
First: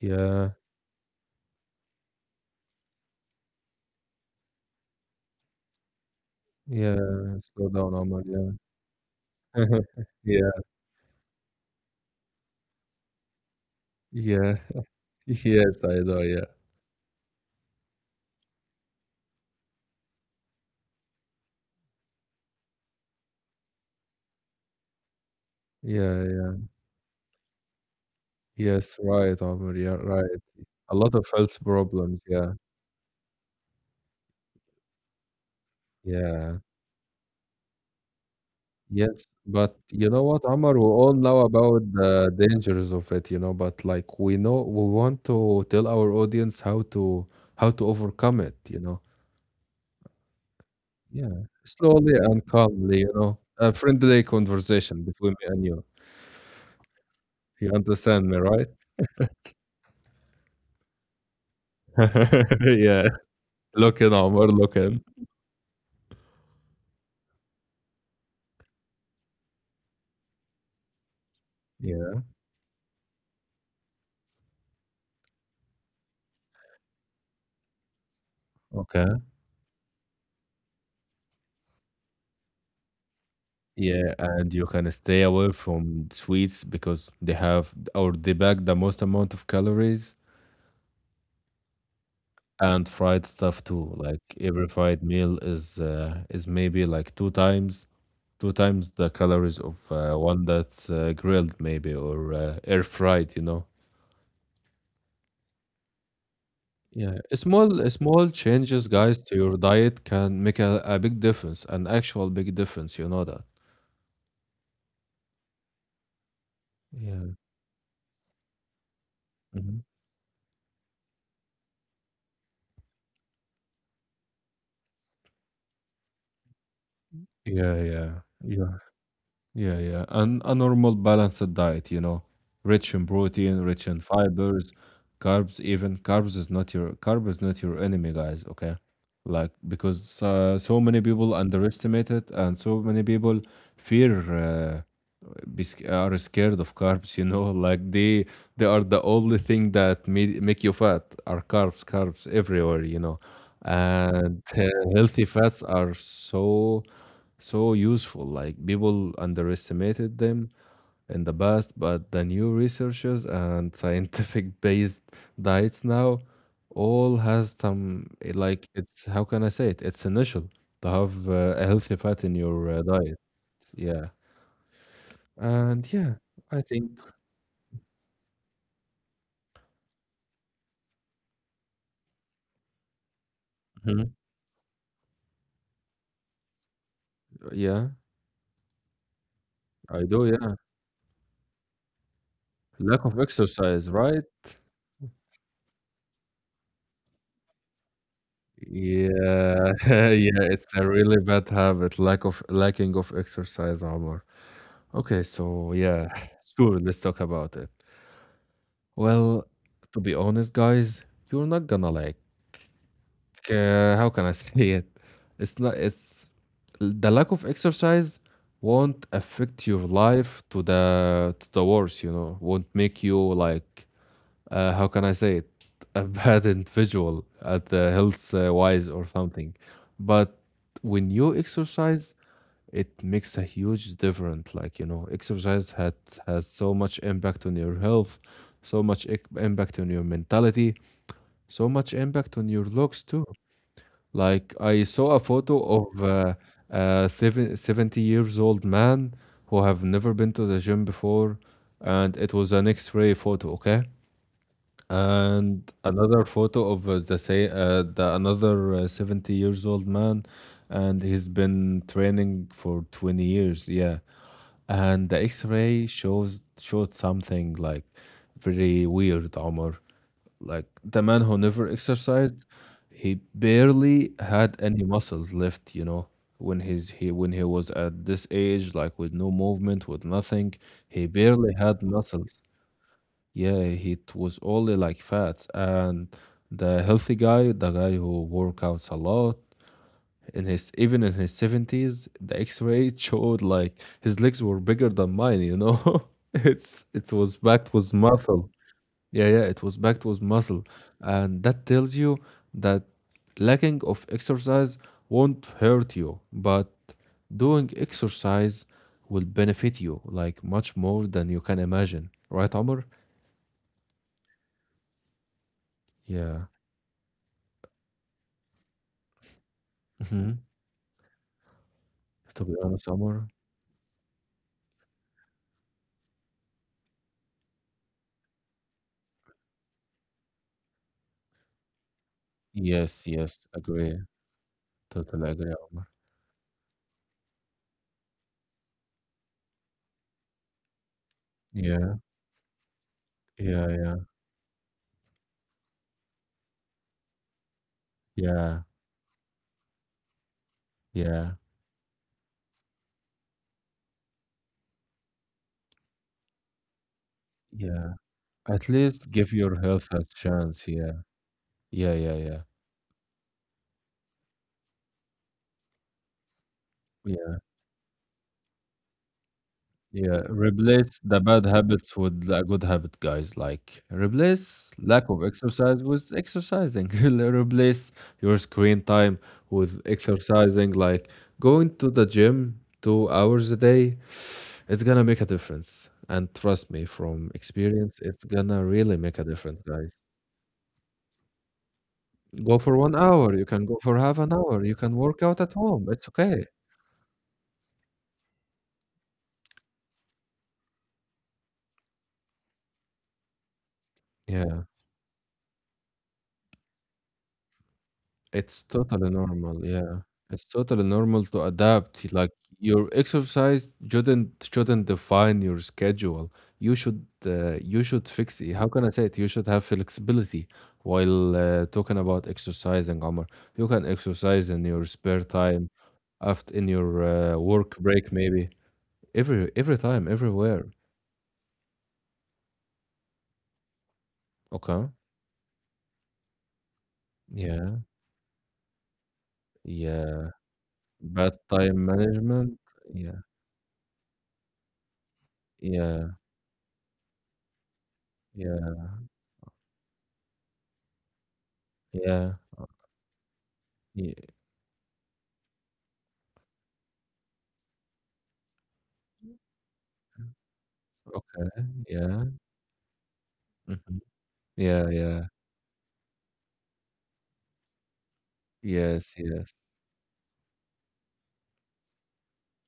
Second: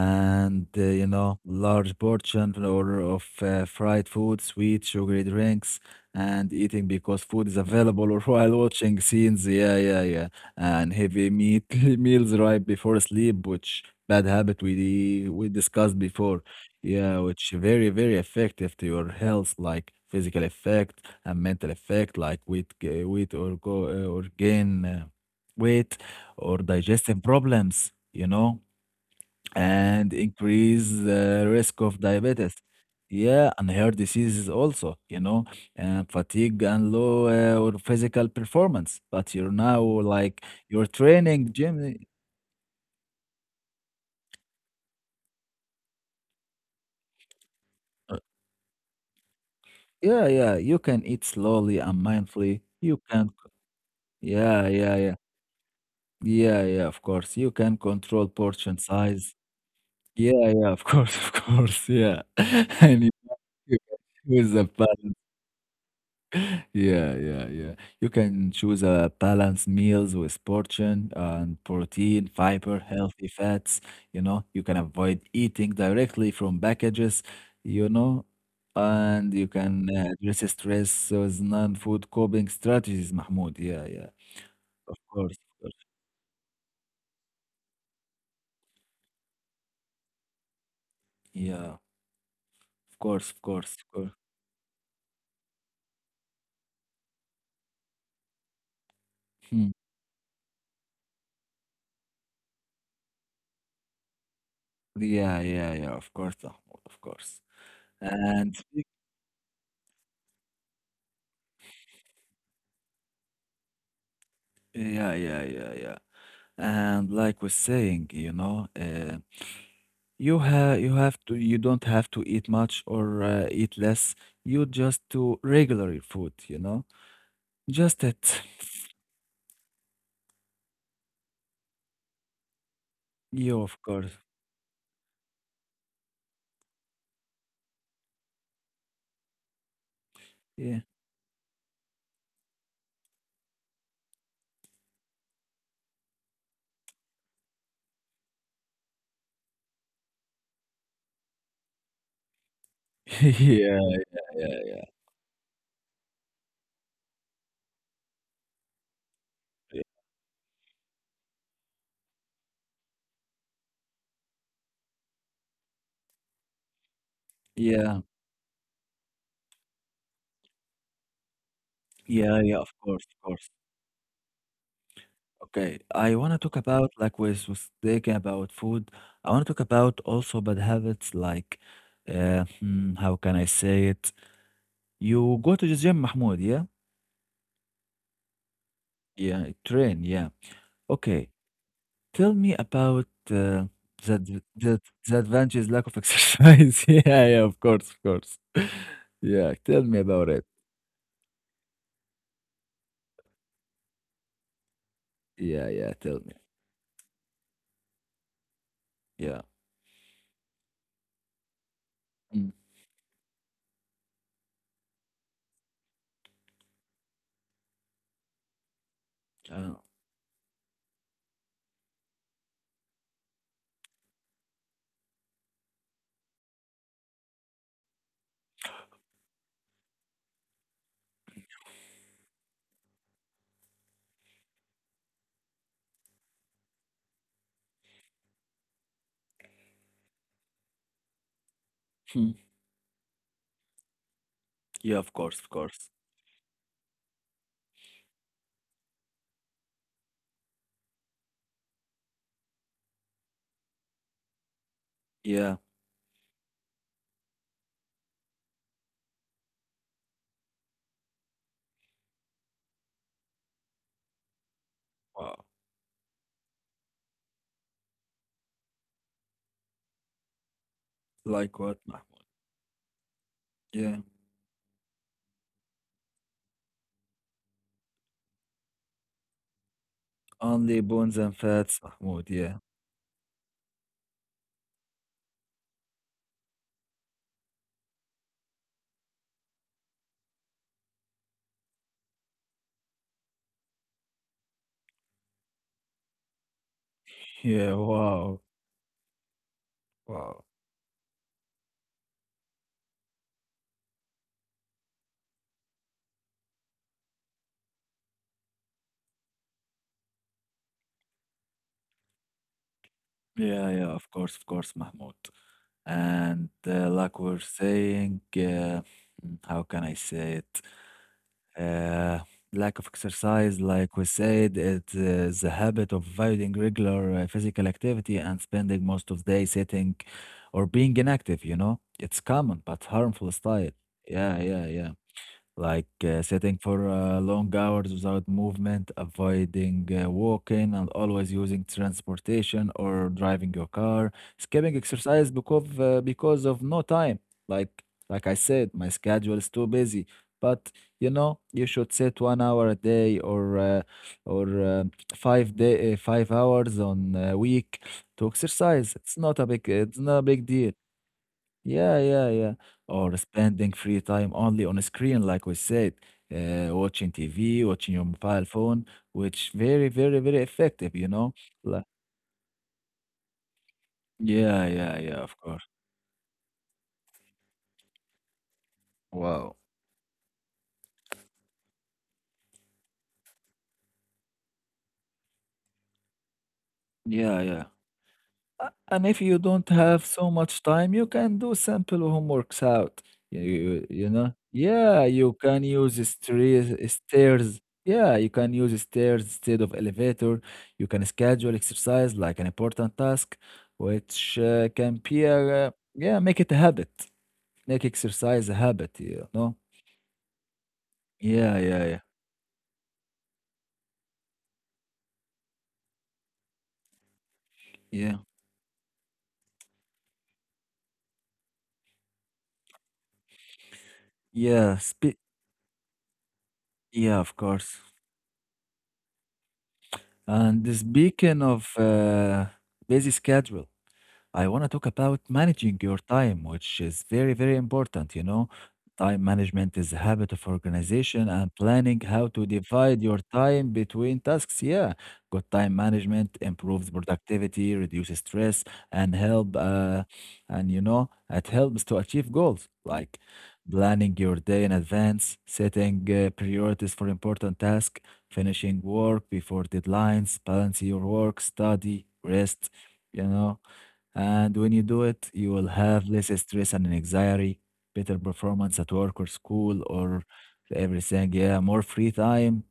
B: yeah,
A: uh, you know, large portion or of uh, fried food, sweet, sugary drinks, and eating
B: yeah.
A: because food is
B: Slow down,
A: available [LAUGHS]
B: Omar.
A: or
B: Yeah,
A: while watching scenes. Yeah, yeah,
B: [LAUGHS]
A: yeah,
B: yeah,
A: and heavy meat [LAUGHS] meals right before sleep, which bad
B: yeah.
A: habit
B: [LAUGHS]
A: we we
B: Yes, I
A: discussed
B: know.
A: before
B: Yeah,
A: yeah, which very, very effective to your health, like physical effect and mental effect, like weight, ga- weight or go uh, or gain uh, weight
B: yeah.
A: or digestive problems, you know,
B: Yes, right, Omar. Yeah,
A: and
B: right.
A: increase
B: A lot of
A: the
B: health
A: risk of
B: problems. Yeah,
A: diabetes. Yeah, and hair diseases also, you know, and
B: yeah,
A: fatigue and low uh, or physical performance.
B: yes.
A: But you're
B: But
A: now
B: you know what,
A: like
B: Omar? We
A: you're
B: all know
A: training
B: about
A: gym.
B: the dangers of it, you know. But like we know, we want to tell our audience how to, how to
A: uh,
B: overcome it, you know.
A: Yeah, yeah, you can eat
B: Yeah,
A: slowly and
B: slowly and
A: mindfully. You
B: calmly, you
A: can,
B: know. A friendly
A: yeah, yeah,
B: conversation
A: yeah.
B: between me and you.
A: Yeah, yeah, of course. You
B: You
A: can
B: understand
A: control
B: me, right?
A: portion size. Yeah, yeah, of [LAUGHS] course, of course. Yeah.
B: [LAUGHS]
A: [LAUGHS] And
B: Yeah.
A: you you can
B: Look in, Omar.
A: choose a
B: Look in.
A: balance. [LAUGHS] Yeah, yeah, yeah. You can choose a balanced meals with portion uh, and
B: Yeah.
A: protein, fiber, healthy fats. You know, you can avoid eating directly from packages, you know,
B: Okay.
A: and you can uh, address stress with non-food coping strategies, Mahmoud. Yeah, yeah.
B: Yeah, and you can
A: Of
B: stay
A: course,
B: away
A: of course.
B: from sweets because they have or they pack the most amount of calories,
A: Yeah,
B: and
A: of
B: fried
A: course, of
B: stuff
A: course,
B: too.
A: of course.
B: Like every fried meal is uh, is maybe like two times two times the calories
A: Mm.
B: of uh, one that's uh, grilled maybe or uh, air fried, you know.
A: Yeah, yeah, yeah, of course, Ahmed, of
B: Yeah, a
A: course.
B: small a small
A: And speak-
B: changes, guys, to your diet can make a, a big difference, an actual big difference, you know that.
A: yeah, yeah, yeah, yeah. And
B: Yeah.
A: like we're saying, you know, uh,
B: Hmm.
A: you have you have to you don't have to eat much or uh, eat less. You just do regular food, you know.
B: Yeah,
A: Just
B: yeah.
A: that. [LAUGHS]
B: Yeah, yeah. And a normal balanced diet, you know, rich in protein,
A: You of
B: rich in
A: course.
B: fibers, carbs. Even carbs is not your carb is not your enemy, guys, okay? Like because uh,
A: Yeah.
B: so many people underestimate it and so many people fear uh, be, sc- are scared of carbs, [LAUGHS] you know, like they they are the only thing that made, make you fat are carbs, carbs everywhere, you know.
A: [LAUGHS] Yeah,
B: And
A: yeah,
B: uh,
A: yeah.
B: healthy fats are so so useful. Like people underestimated them in the past, but the new researchers and [LAUGHS] scientific based diets now all has
A: Yeah,
B: some eh, like it's how can I say it? It's initial to have uh, a healthy fat in
A: yeah, yeah,
B: your
A: of
B: uh,
A: course,
B: diet.
A: of course.
B: Yeah,
A: Okay,
B: and yeah,
A: I want to talk
B: I
A: about
B: think.
A: like with was thinking about food. I want to talk about also bad habits like uh, hmm, how can I say
B: Mhm.
A: it? You go to the gym, Mahmoud, yeah?
B: Yeah,
A: Yeah,
B: I
A: train,
B: do.
A: yeah.
B: Yeah,
A: Okay, tell me
B: lack
A: about
B: of
A: uh,
B: exercise,
A: the,
B: right?
A: d- the the advantages lack of exercise. [LAUGHS] Yeah, yeah, of course, of course. [LAUGHS]
B: Yeah,
A: Yeah,
B: [LAUGHS]
A: tell me
B: yeah,
A: about
B: it's
A: it.
B: a really bad habit. Lack of lacking of exercise, Omar. Okay, so yeah,
A: Yeah, yeah,
B: [LAUGHS]
A: tell me.
B: sure, let's talk about it. Well,
A: Yeah.
B: to be honest, guys, you're not gonna like,
A: Mm,
B: uh, how can I [LAUGHS] say it? It's not, it's The lack of exercise won't affect your
A: uh,
B: life to the to the worse, you know, won't make you like, uh, how can I say it? [LAUGHS] A bad individual at the health uh, wise or something. But when you exercise, it makes a huge difference. Like you know exercise had has so much impact on your health, so much ic- impact on your mentality, so much impact on
A: hmm,
B: your looks too. Like I saw a
A: yeah, of
B: photo
A: course, of
B: of
A: course.
B: uh, a seven- seventy years old man who have never been to the gym before, and it was an x-ray photo, okay? And
A: Yeah.
B: another photo of uh, the say uh, the another uh, seventy years old man, and he's been training for twenty years, yeah. And the
A: Wow.
B: X-ray shows showed something like very weird, Omar. Like the man who never
A: Like what, Mahmoud?
B: exercised, he
A: Yeah.
B: barely had any muscles left. You know, when he's he when he was at this age, like with no movement, with nothing,
A: Only
B: he
A: bones and
B: barely had
A: fats, Mahmoud.
B: muscles.
A: Yeah.
B: Yeah, he t- was only like fats. And the healthy guy, the guy who work outs a lot, in his even in his seventies the x-ray showed like his legs were bigger than mine you know [LAUGHS] it's it was backed
A: Yeah.
B: with
A: Wow.
B: muscle. Yeah, yeah, it was backed with
A: Wow.
B: muscle, and that tells you that lacking of exercise won't hurt you, but doing exercise will benefit you like much more than you can imagine, right Omar?
A: Yeah. Yeah. Of course. Of course, Mahmoud.
B: Yeah.
A: And uh, like we're saying, uh, mm, how can I say
B: Hmm.
A: it? Uh,
B: To be
A: Lack of
B: honest, Omar.
A: exercise, like we said, it is a habit of avoiding regular uh, physical activity and spending most of the day sitting or being inactive, you know? It's common but
B: Yes,
A: harmful
B: yes,
A: style.
B: agree.
A: Yeah. Yeah. Yeah.
B: Totally agree, Omar.
A: Like uh, sitting for uh, long hours without movement, avoiding uh, walking, and always using
B: Yeah,
A: transportation or driving your
B: yeah, yeah,
A: car, skipping exercise because uh, because of no time. Like like I
B: yeah.
A: said, my schedule is too busy. But you
B: Yeah,
A: know, you should sit one hour a day or uh, or uh, five day uh, five hours on a week
B: yeah.
A: to
B: At
A: exercise.
B: least
A: It's
B: give
A: not a
B: your
A: big
B: health
A: it's
B: a
A: not a big
B: chance.
A: deal.
B: Yeah, yeah,
A: Yeah,
B: yeah,
A: yeah,
B: yeah,
A: yeah. Or spending free time only on a screen, like we said, uh, watching
B: yeah,
A: T V, watching your mobile phone, which very, very,
B: yeah.
A: very effective,
B: Replace
A: you
B: the
A: know?
B: bad
A: Like,
B: habits with a good habit, guys. Like
A: yeah,
B: replace
A: yeah,
B: lack
A: yeah,
B: of
A: of course.
B: exercise with exercising. [LAUGHS] Replace your screen time
A: Wow.
B: with exercising. Like going to the gym two hours a day, [SIGHS] it's gonna make a difference. And trust me, from
A: Yeah, yeah.
B: experience, it's gonna
A: Uh,
B: really
A: and
B: make
A: if
B: a
A: you
B: difference,
A: don't
B: guys.
A: have so much time, you can do simple homeworks
B: Go for one
A: out.
B: hour.
A: You,
B: You can go
A: you,
B: for
A: you
B: half
A: know?
B: an hour. You can
A: Yeah,
B: work
A: you
B: out at
A: can
B: home.
A: use
B: It's okay.
A: stre- stairs. Yeah, you can use stairs instead of elevator. You can schedule exercise like an important task, which
B: Yeah,
A: uh, can be a, uh, yeah, make it a habit. Make exercise a
B: it's
A: habit,
B: totally
A: you know?
B: normal, yeah. It's totally normal to
A: Yeah, yeah, yeah,
B: adapt. Like your exercise shouldn't shouldn't define your schedule. You should uh, you should
A: yeah,
B: fix it. How can I say it? You should have flexibility while uh, talking about exercising, Omar. You can exercise in
A: yeah.
B: your
A: Spe-
B: spare time, after in your
A: yeah, of
B: uh, work
A: course.
B: break, maybe every every time, everywhere.
A: And speaking of uh, busy schedule, I want to talk
B: Okay.
A: about managing your time, which is very, very
B: Yeah,
A: important. You know, time management is a
B: yeah.
A: habit of organization
B: Bad
A: and
B: time
A: planning how to
B: management.
A: divide your
B: Yeah,
A: time between tasks. Yeah, good time
B: yeah,
A: management improves productivity, reduces stress,
B: yeah,
A: and help. Uh, and you know, it helps to achieve
B: yeah,
A: goals like planning
B: yeah.
A: your day in advance, setting uh, priorities for important tasks, finishing work before deadlines, balancing your work,
B: Okay,
A: study,
B: yeah.
A: rest. You know
B: Mhm.
A: and when you
B: Yeah,
A: do
B: yeah.
A: it, you will have less stress and anxiety, better performance at
B: Yes,
A: work or
B: yes.
A: school or everything. Yeah, more free time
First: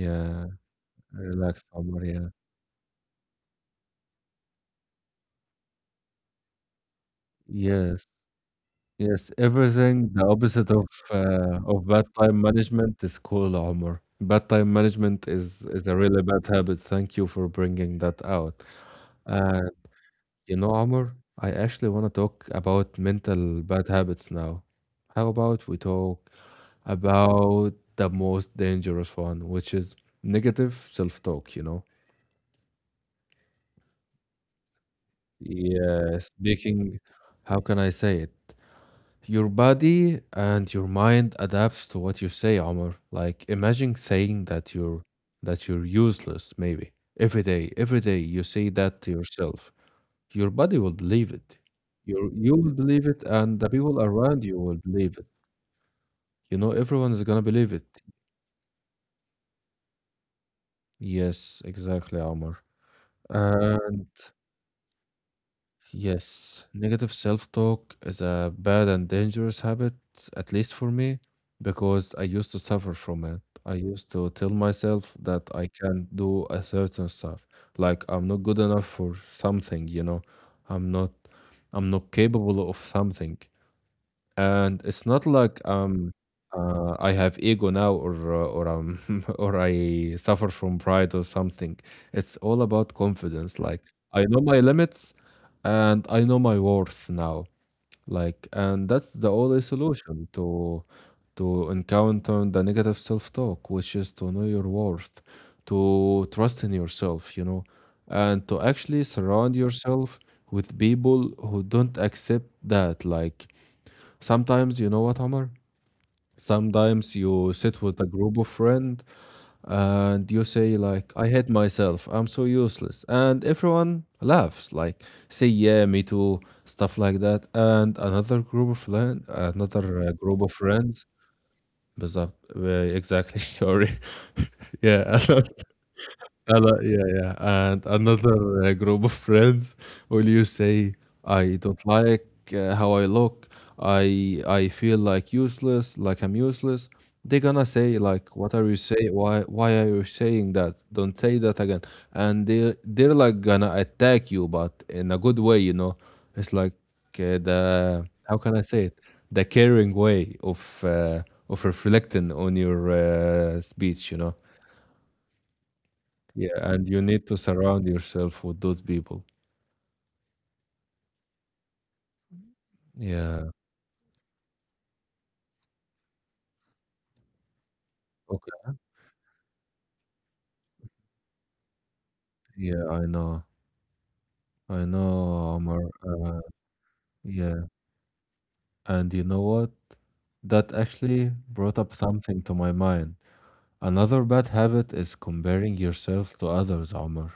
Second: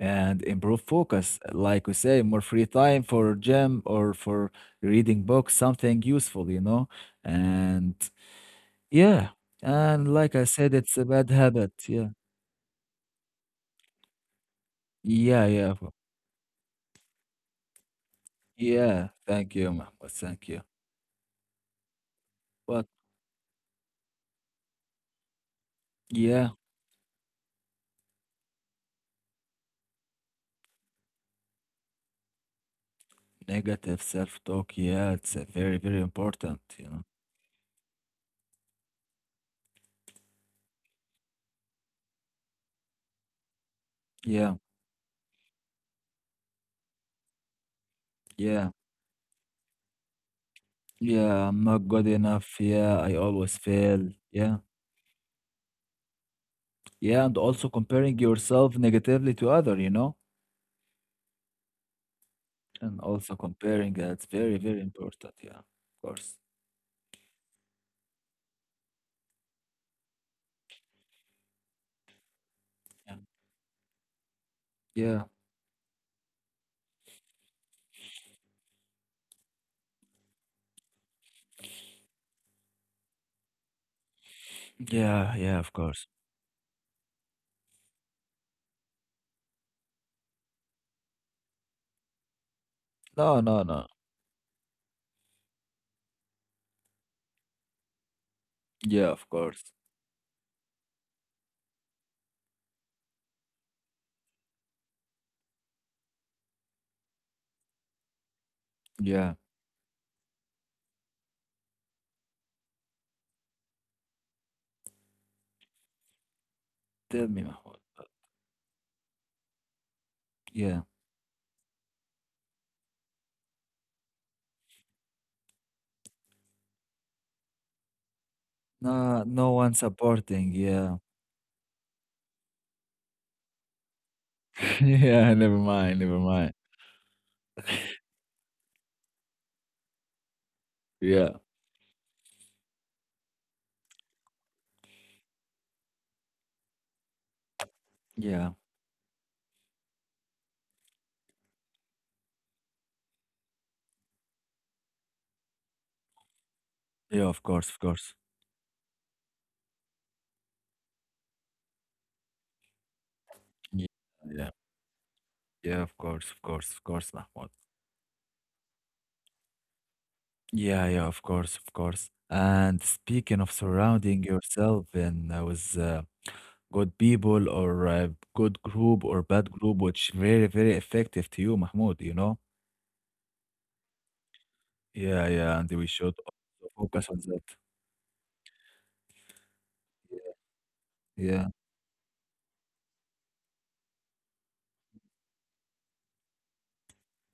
A: and improve
B: a
A: focus.
B: relaxed
A: Like we
B: humor,
A: say,
B: yeah.
A: more free time for gym or for reading books, something useful, you know? And
B: Yes.
A: yeah.
B: Yes, everything
A: And
B: the
A: like I
B: opposite
A: said,
B: of
A: it's a bad
B: uh,
A: habit.
B: of bad
A: Yeah.
B: time management is cool humor. Bad time management
A: Yeah.
B: is
A: Yeah.
B: is
A: w-
B: a really bad habit. Thank you for bringing that out.
A: Yeah. Thank
B: Uh,
A: you, Mahmoud. Thank
B: you
A: you.
B: know, Omar, I actually want to talk
A: But
B: about mental bad habits now. How about we talk
A: yeah,
B: about the most dangerous one, which is negative self-talk, you know?
A: negative self talk. Yeah, it's a very, very
B: Yes,
A: important, you
B: speaking,
A: know?
B: how can I say it? Your body and your mind adapts to what you say, Omar. Like imagine saying
A: Yeah.
B: that you're that you're useless, maybe. Every day, every day you say
A: Yeah,
B: that to yourself. Your body will believe it.
A: yeah, I'm not good
B: Your you
A: enough.
B: will
A: Yeah,
B: believe
A: I
B: it,
A: always
B: and the people
A: fail.
B: around you
A: Yeah,
B: will believe it. You know, everyone is
A: yeah, and
B: gonna
A: also
B: believe it.
A: comparing yourself negatively to other, you know,
B: Yes, exactly, Omar.
A: and also comparing
B: And
A: that's very, very important. Yeah, of course.
B: yes, negative self-talk is a bad and dangerous habit, at least for me, because I used to suffer
A: Yeah,
B: from it. I used to tell myself
A: yeah,
B: that I can't do a certain stuff, like I'm not good enough for something, you know, I'm not I'm not capable of something. And it's not
A: yeah, yeah,
B: like
A: of course.
B: um uh, I have ego now or uh, or um [LAUGHS] or I suffer from pride or something. It's all about
A: No,
B: confidence.
A: no,
B: Like
A: no.
B: I know my limits and I know my worth now. Like, and
A: Yeah,
B: that's
A: of
B: the only
A: course.
B: solution to to encounter the negative self-talk, which is to know your worth, to trust in yourself, you know, and to actually
A: Yeah,
B: surround yourself with people who don't accept that. Like sometimes, you know what, Omar? Sometimes
A: tell me,
B: you sit
A: Mahmoud.
B: with a group of friends and you say
A: Yeah,
B: like, "I hate myself. I'm so useless," and everyone laughs, like, "Say yeah, me too," stuff like that. And another group of friend,
A: no, no one
B: another uh, group of
A: supporting. Yeah,
B: friends, بالظبط. Uh, exactly. [LAUGHS] Sorry. [LAUGHS]
A: [LAUGHS]
B: Yeah, [LAUGHS]
A: yeah,
B: another
A: never mind, never mind.
B: uh, like, yeah, yeah. And another uh, group of friends will you say,
A: Yeah,
B: I don't like uh, how I look. I I feel like useless, like I'm useless. They're gonna say like,
A: yeah,
B: what are you say? Why why are you saying that? Don't say that again. And they they're like gonna attack you, but in a good way, you know. It's like
A: yeah,
B: uh,
A: of course, of
B: the
A: course.
B: how can I say it? The caring way of uh, of reflecting on your uh,
A: Yeah,
B: speech, you know.
A: yeah, yeah, of course, of
B: Yeah,
A: course, of
B: and you
A: course,
B: need to
A: Mahmoud.
B: surround yourself with those people.
A: Yeah, yeah, of course, of course. And speaking
B: Yeah,
A: of surrounding yourself and uh, with uh, good people or uh, good
B: okay.
A: group or bad group, which very, very effective to you, Mahmoud, you know?
B: Yeah, I know. I
A: Yeah,
B: know,
A: yeah, and
B: Omar.
A: we should
B: Uh,
A: also focus on that.
B: yeah, and you know what?
A: Yeah,
B: That actually
A: yeah.
B: brought up something to my mind. Another bad habit is comparing yourself to others, Omar,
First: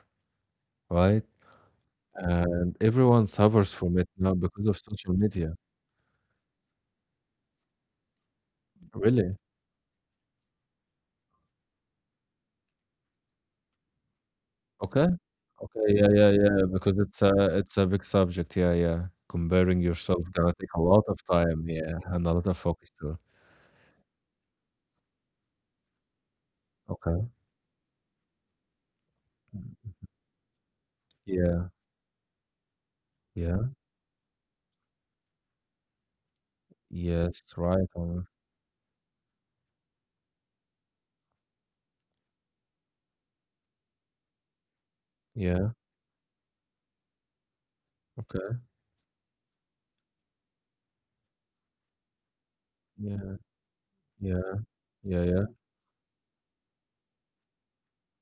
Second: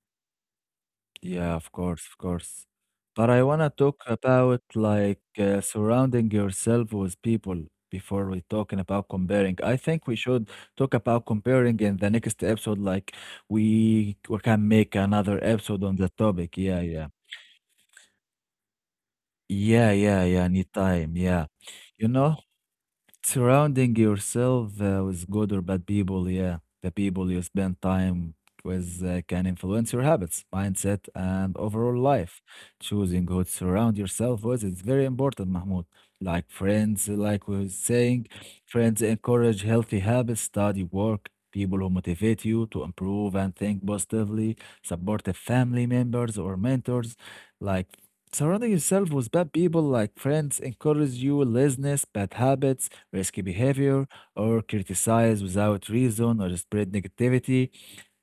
B: right?
A: Yeah, of course, of course.
B: And everyone
A: But I want to
B: suffers from
A: talk
B: it now
A: about
B: because of social
A: like
B: media.
A: uh, surrounding yourself with people before we talking about
B: Really?
A: comparing. I think we should talk about comparing in the next episode. Like we we can make
B: Okay.
A: another episode
B: Okay.
A: on the
B: Yeah, yeah,
A: topic.
B: yeah.
A: Yeah,
B: Because
A: yeah,
B: it's a it's a big subject. Yeah, yeah. Comparing
A: yeah, yeah,
B: yourself
A: yeah.
B: gonna take a lot
A: Anytime.
B: of
A: Yeah,
B: time. Yeah,
A: you
B: and a
A: know.
B: lot of focus too.
A: Surrounding yourself uh, with good or bad people, yeah. The
B: Okay.
A: people you spend time with uh, can influence your habits, mindset, and
B: Yeah,
A: overall life. Choosing who to
B: yeah,
A: surround yourself with is very important, Mahmoud. Like friends,
B: yes,
A: like we were
B: right,
A: saying,
B: Omar.
A: friends encourage healthy habits, study, work, people who motivate you to improve and think positively, supportive
B: Yeah,
A: family members or mentors, like
B: okay.
A: Surrounding yourself with bad people like friends encourage you laziness, bad habits,
B: Yeah,
A: risky behavior,
B: yeah,
A: or
B: yeah,
A: criticize
B: yeah,
A: without reason or spread negativity.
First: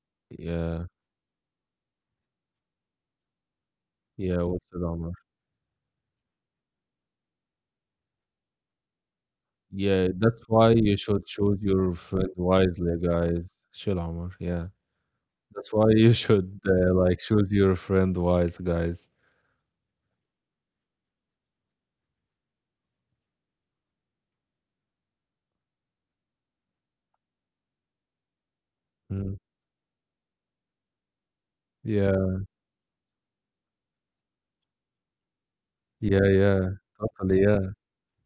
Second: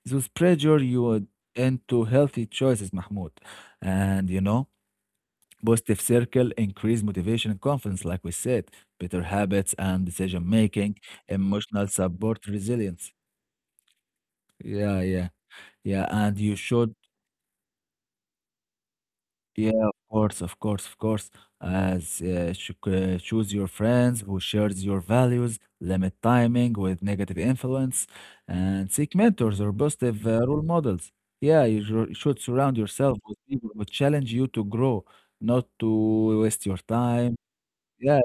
A: Those pressure
B: yeah,
A: you would into healthy choices, Mahmoud. And you
B: yeah, what's
A: know,
B: it, Omar?
A: positive circle increase motivation and confidence, like we said, better habits and
B: Yeah, that's
A: decision
B: why
A: making,
B: you should choose
A: emotional
B: your friend
A: support,
B: wisely,
A: resilience.
B: guys. Chill, Omar. Yeah,
A: Yeah, yeah,
B: that's why
A: yeah.
B: you
A: And you
B: should uh,
A: should
B: like choose your friend wise, guys.
A: Yeah, of course, of course, of course. As uh, ch- uh, choose your friends who shares your values, limit timing with negative influence, and seek
B: Mm.
A: mentors or positive uh, role models. Yeah, you
B: Yeah,
A: shou- should surround yourself with people who challenge you to grow, not
B: yeah,
A: to
B: yeah,
A: waste your time.
B: totally. Yeah,
A: Yeah,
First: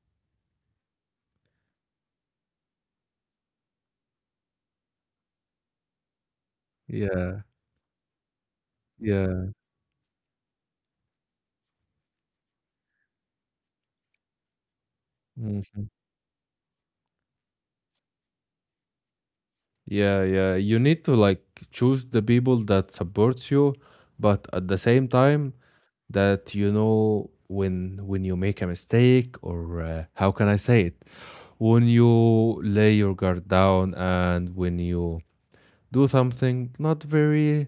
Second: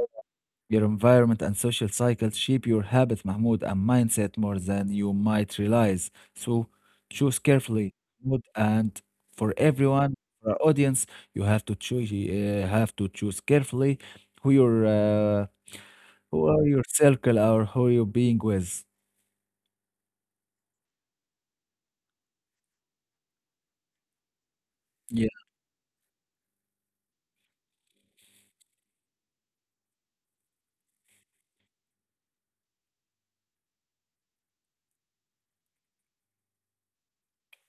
A: your environment and social cycles shape your habits, Mahmoud, and mindset more than you might realize. So choose
B: yeah,
A: carefully, Mahmoud, and
B: yeah,
A: for everyone, for our audience, you have to choose. Uh, have to choose carefully who your uh,
B: hmm,
A: who are your circle or who you're being with.
B: yeah, yeah. You need to like choose the people that supports you, but at the same
A: Yeah,
B: time that you know when when you make a mistake or uh, how can I say it? When you lay your guard down and when you do something not very,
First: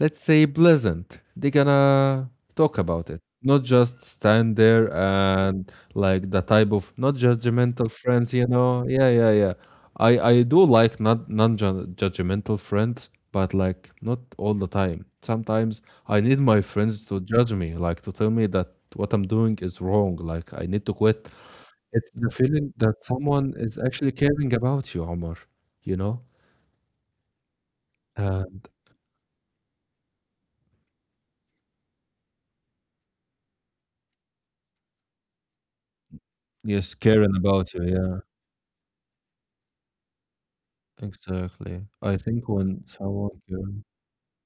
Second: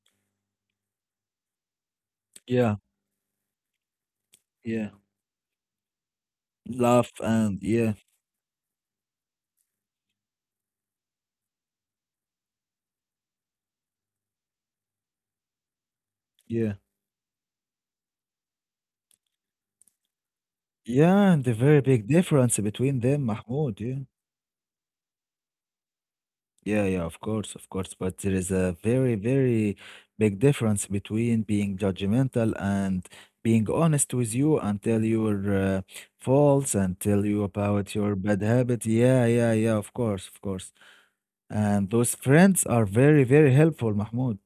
B: let's say, pleasant, they gonna
A: yeah,
B: talk about it. Not just stand
A: yeah.
B: there and like the type of
A: Love
B: not
A: and
B: judgmental
A: yeah,
B: friends, you know. Yeah, yeah, yeah. I I do like not non-judgmental friends, but like not all the time. Sometimes I need my
A: yeah,
B: friends to judge me, like to tell me that what I'm doing is wrong, like I need to quit.
A: yeah, and the very big
B: It's the
A: difference
B: feeling
A: between
B: that
A: them,
B: someone is
A: Mahmoud. Yeah.
B: actually caring about you, Omar, you know?
A: Yeah, yeah, of course, of course. But there
B: Uh,
A: is a very, very big difference between being judgmental and being honest with you and tell your uh, faults
B: Yes,
A: and tell
B: caring
A: you
B: about you,
A: about your
B: yeah,
A: bad habit. Yeah, yeah, yeah, of course, of course.
B: exactly.
A: And those
B: I think
A: friends
B: when
A: are very,
B: someone
A: very
B: care
A: helpful, Mahmoud.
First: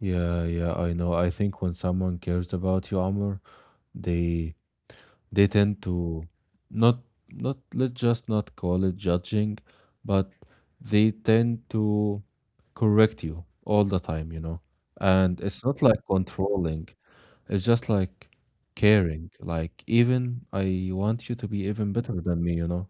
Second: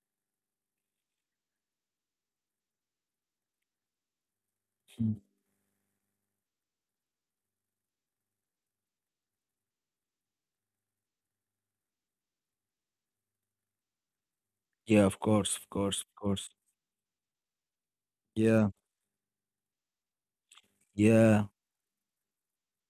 B: yeah, yeah, I know. I think when someone cares about you, Amr, they
A: Mm.
B: they tend to not not let's just not call it judging, but they tend to correct you all the time, you know.
A: Yeah, of
B: And
A: course,
B: it's
A: of
B: not like
A: course, of course.
B: controlling, it's just like
A: Yeah,
B: caring. Like even I want you
A: yeah,
B: to be even better than me, you know.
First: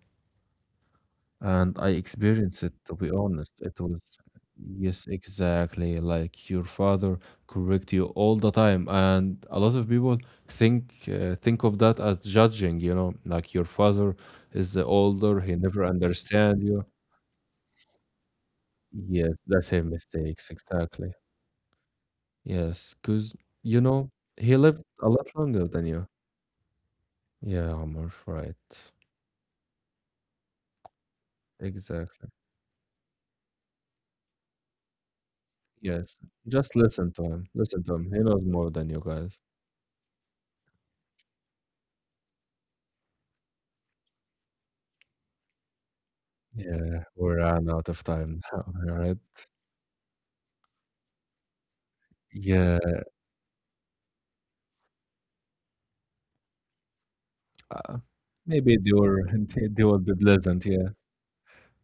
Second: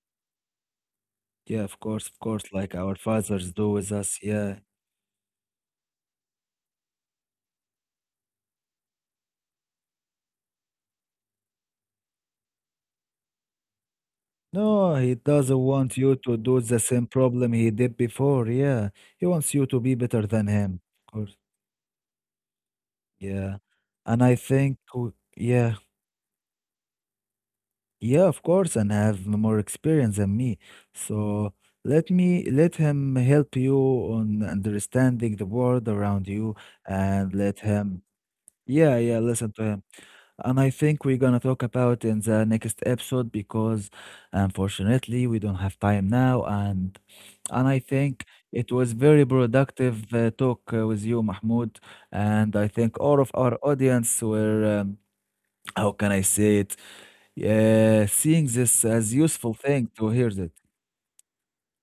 A: yeah,
B: And
A: of
B: I
A: course, of course.
B: experienced it,
A: Like
B: to
A: our
B: be
A: fathers
B: honest.
A: do
B: It
A: with
B: was,
A: us. Yeah,
B: yes, exactly. Like your father correct you all the time. And a lot of people think uh, think of that as judging, you know, like your father is the
A: no, he
B: older, he
A: doesn't
B: never
A: want you to do
B: understand
A: the
B: you.
A: same problem he did before. Yeah. He
B: Yes,
A: wants you
B: that's
A: to
B: his
A: be better than
B: mistakes,
A: him.
B: exactly.
A: Of course.
B: Yes, because,
A: Yeah.
B: you know,
A: And I
B: he
A: think,
B: lived a
A: w-
B: lot longer
A: yeah,
B: than you. Yeah, Omar,
A: yeah, of
B: right.
A: course, and have more experience than me. So let
B: Exactly.
A: me let him help you on understanding the world
B: Yes.
A: around you
B: Just listen to
A: and
B: him.
A: let
B: Listen to
A: him,
B: him. He knows more than
A: yeah,
B: you
A: yeah,
B: guys.
A: listen to him. And I think we're gonna talk about in the next episode because unfortunately we don't have time now and
B: Yeah, we ran
A: and I
B: out of
A: think
B: time now,
A: it was
B: all right?
A: very productive uh, talk uh, with you, Mahmoud. And I
B: Yeah,
A: think all of our audience were um, how can I say it?
B: uh,
A: Yeah, seeing
B: maybe
A: this
B: they
A: as
B: were [LAUGHS]
A: useful
B: they they
A: thing
B: will
A: to
B: be
A: hear that.
B: pleasant. Yeah,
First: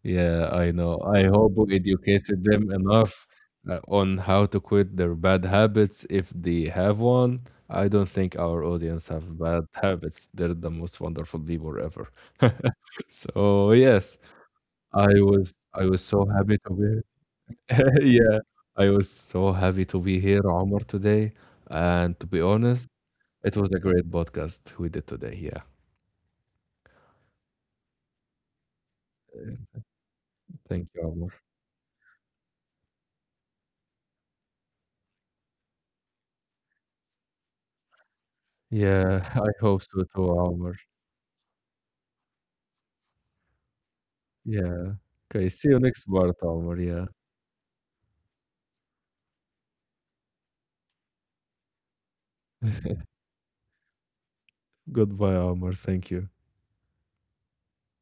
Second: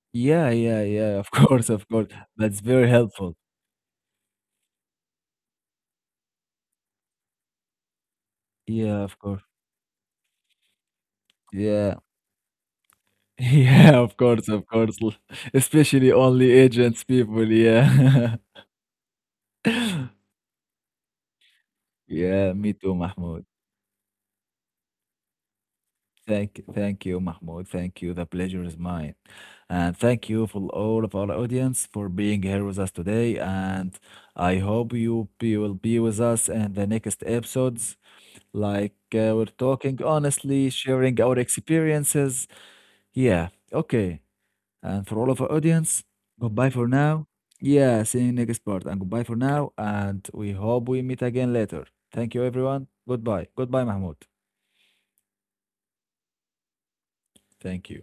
B: yeah,
A: Yeah,
B: I
A: yeah,
B: know.
A: yeah,
B: I
A: of [LAUGHS]
B: hope
A: course,
B: we
A: of course.
B: educated
A: That's
B: them
A: very
B: enough
A: helpful.
B: uh, on how to quit their bad habits if they have one. I don't think our
A: Yeah,
B: audience
A: of
B: have
A: course.
B: bad [LAUGHS] habits. They're the most wonderful people
A: Yeah.
B: ever. [LAUGHS]
A: [LAUGHS]
B: So
A: Yeah, of
B: yes,
A: course, of course.
B: I
A: L-
B: was I was
A: Especially
B: so
A: only
B: happy to be
A: agents people,
B: [LAUGHS]
A: yeah.
B: yeah,
A: [LAUGHS]
B: I was so happy to be here, Omar, today. And to be
A: Yeah, me
B: honest.
A: too, Mahmoud.
B: It was a great podcast we did today. Yeah.
A: Thank, thank you, Mahmoud. Thank you. The pleasure is mine.
B: Uh,
A: And thank you for
B: Thank you,
A: all of
B: Omar.
A: our audience for being here with us today. And I hope you be, will be with us in the next episodes. Like
B: Yeah,
A: uh,
B: [LAUGHS]
A: we're
B: I hope
A: talking
B: so too,
A: honestly,
B: Omar.
A: sharing our experiences. Yeah, okay.
B: Yeah.
A: And for all of
B: Okay.
A: our
B: See you
A: audience,
B: next part,
A: goodbye
B: Omar.
A: for
B: Yeah.
A: now. Yeah, see you next part. And goodbye for now. And we hope we meet again later. Thank you, everyone.
B: [LAUGHS]
A: Goodbye. Goodbye, Mahmoud.
B: Goodbye, Omar. Thank you.
A: Thank you.